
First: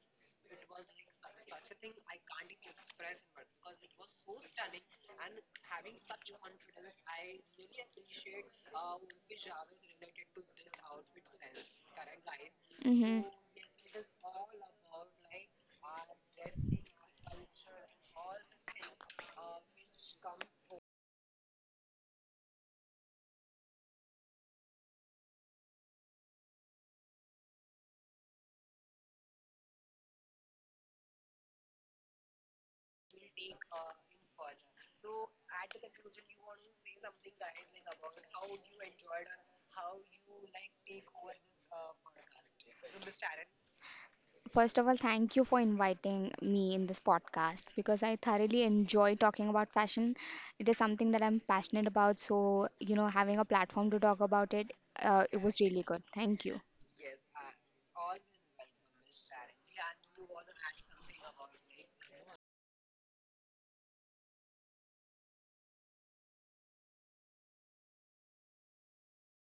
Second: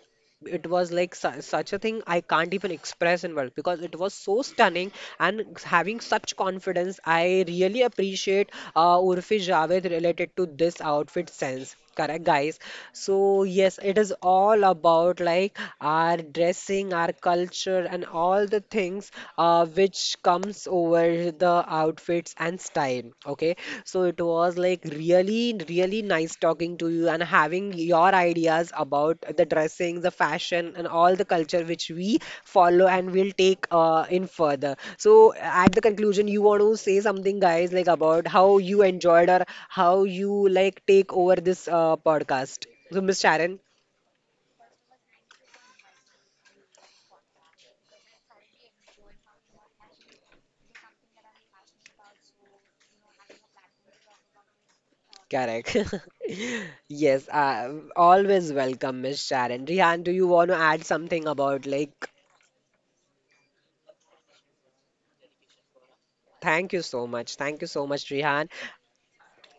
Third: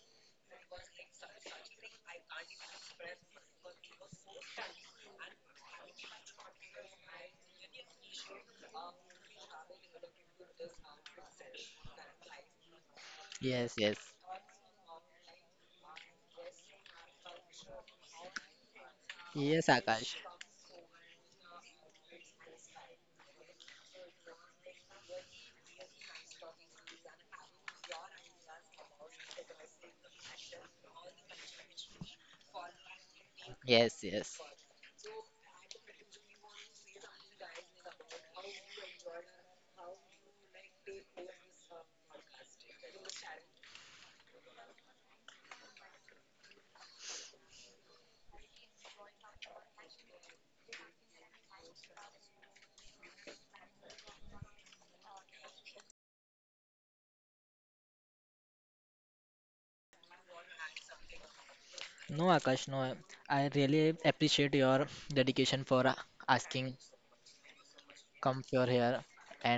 [SPEAKER 1] It was like su such a thing I can't even express in words, because it was so stunning and having such confidence. I really appreciate, Urfi Javed, related to this outfit sense, correct guys? So
[SPEAKER 3] Yes,
[SPEAKER 1] yes, it
[SPEAKER 3] yes,
[SPEAKER 1] is all about like our dressing, our culture, and all the things
[SPEAKER 3] yes,
[SPEAKER 1] which
[SPEAKER 3] Akash.
[SPEAKER 1] which comes over the outfits and style. Okay, so it was like really, really nice talking to you and having your ideas about the dressing, the fashion, and all the culture which we follow and will take,
[SPEAKER 3] Yes,
[SPEAKER 1] in
[SPEAKER 3] yes.
[SPEAKER 1] further. So at the conclusion, you want to say something, guys, like about how you enjoyed or how you like take over this podcast. So, Miss Sharon.
[SPEAKER 2] First of all, thank you for inviting me in this podcast because I thoroughly enjoy talking about fashion. It is something that I'm passionate about, so you know, having a platform to talk about it, it was
[SPEAKER 1] Correct.
[SPEAKER 2] really
[SPEAKER 1] <laughs>
[SPEAKER 2] good. Thank you.
[SPEAKER 1] Yes, always welcome, Miss Sharon. Rihan, do you want to add something about like?
[SPEAKER 3] No, Akash, no. I really appreciate your dedication for
[SPEAKER 1] Thank
[SPEAKER 3] asking.
[SPEAKER 1] you so much. Thank you so much,
[SPEAKER 3] Come
[SPEAKER 1] Rihan.
[SPEAKER 3] for here,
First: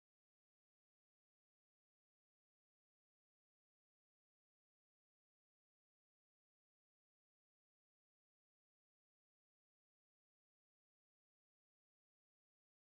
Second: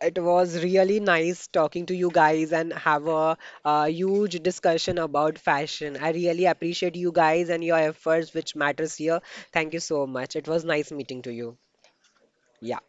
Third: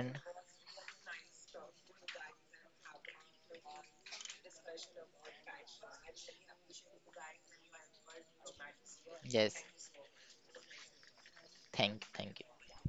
[SPEAKER 1] It was really nice talking to you guys and have a, uh, huge discussion about fashion. I really appreciate you guys and your efforts, which matters here.
[SPEAKER 3] yes,
[SPEAKER 1] Thank you so much. It was nice meeting to you.
[SPEAKER 3] thank you.
[SPEAKER 1] Yeah.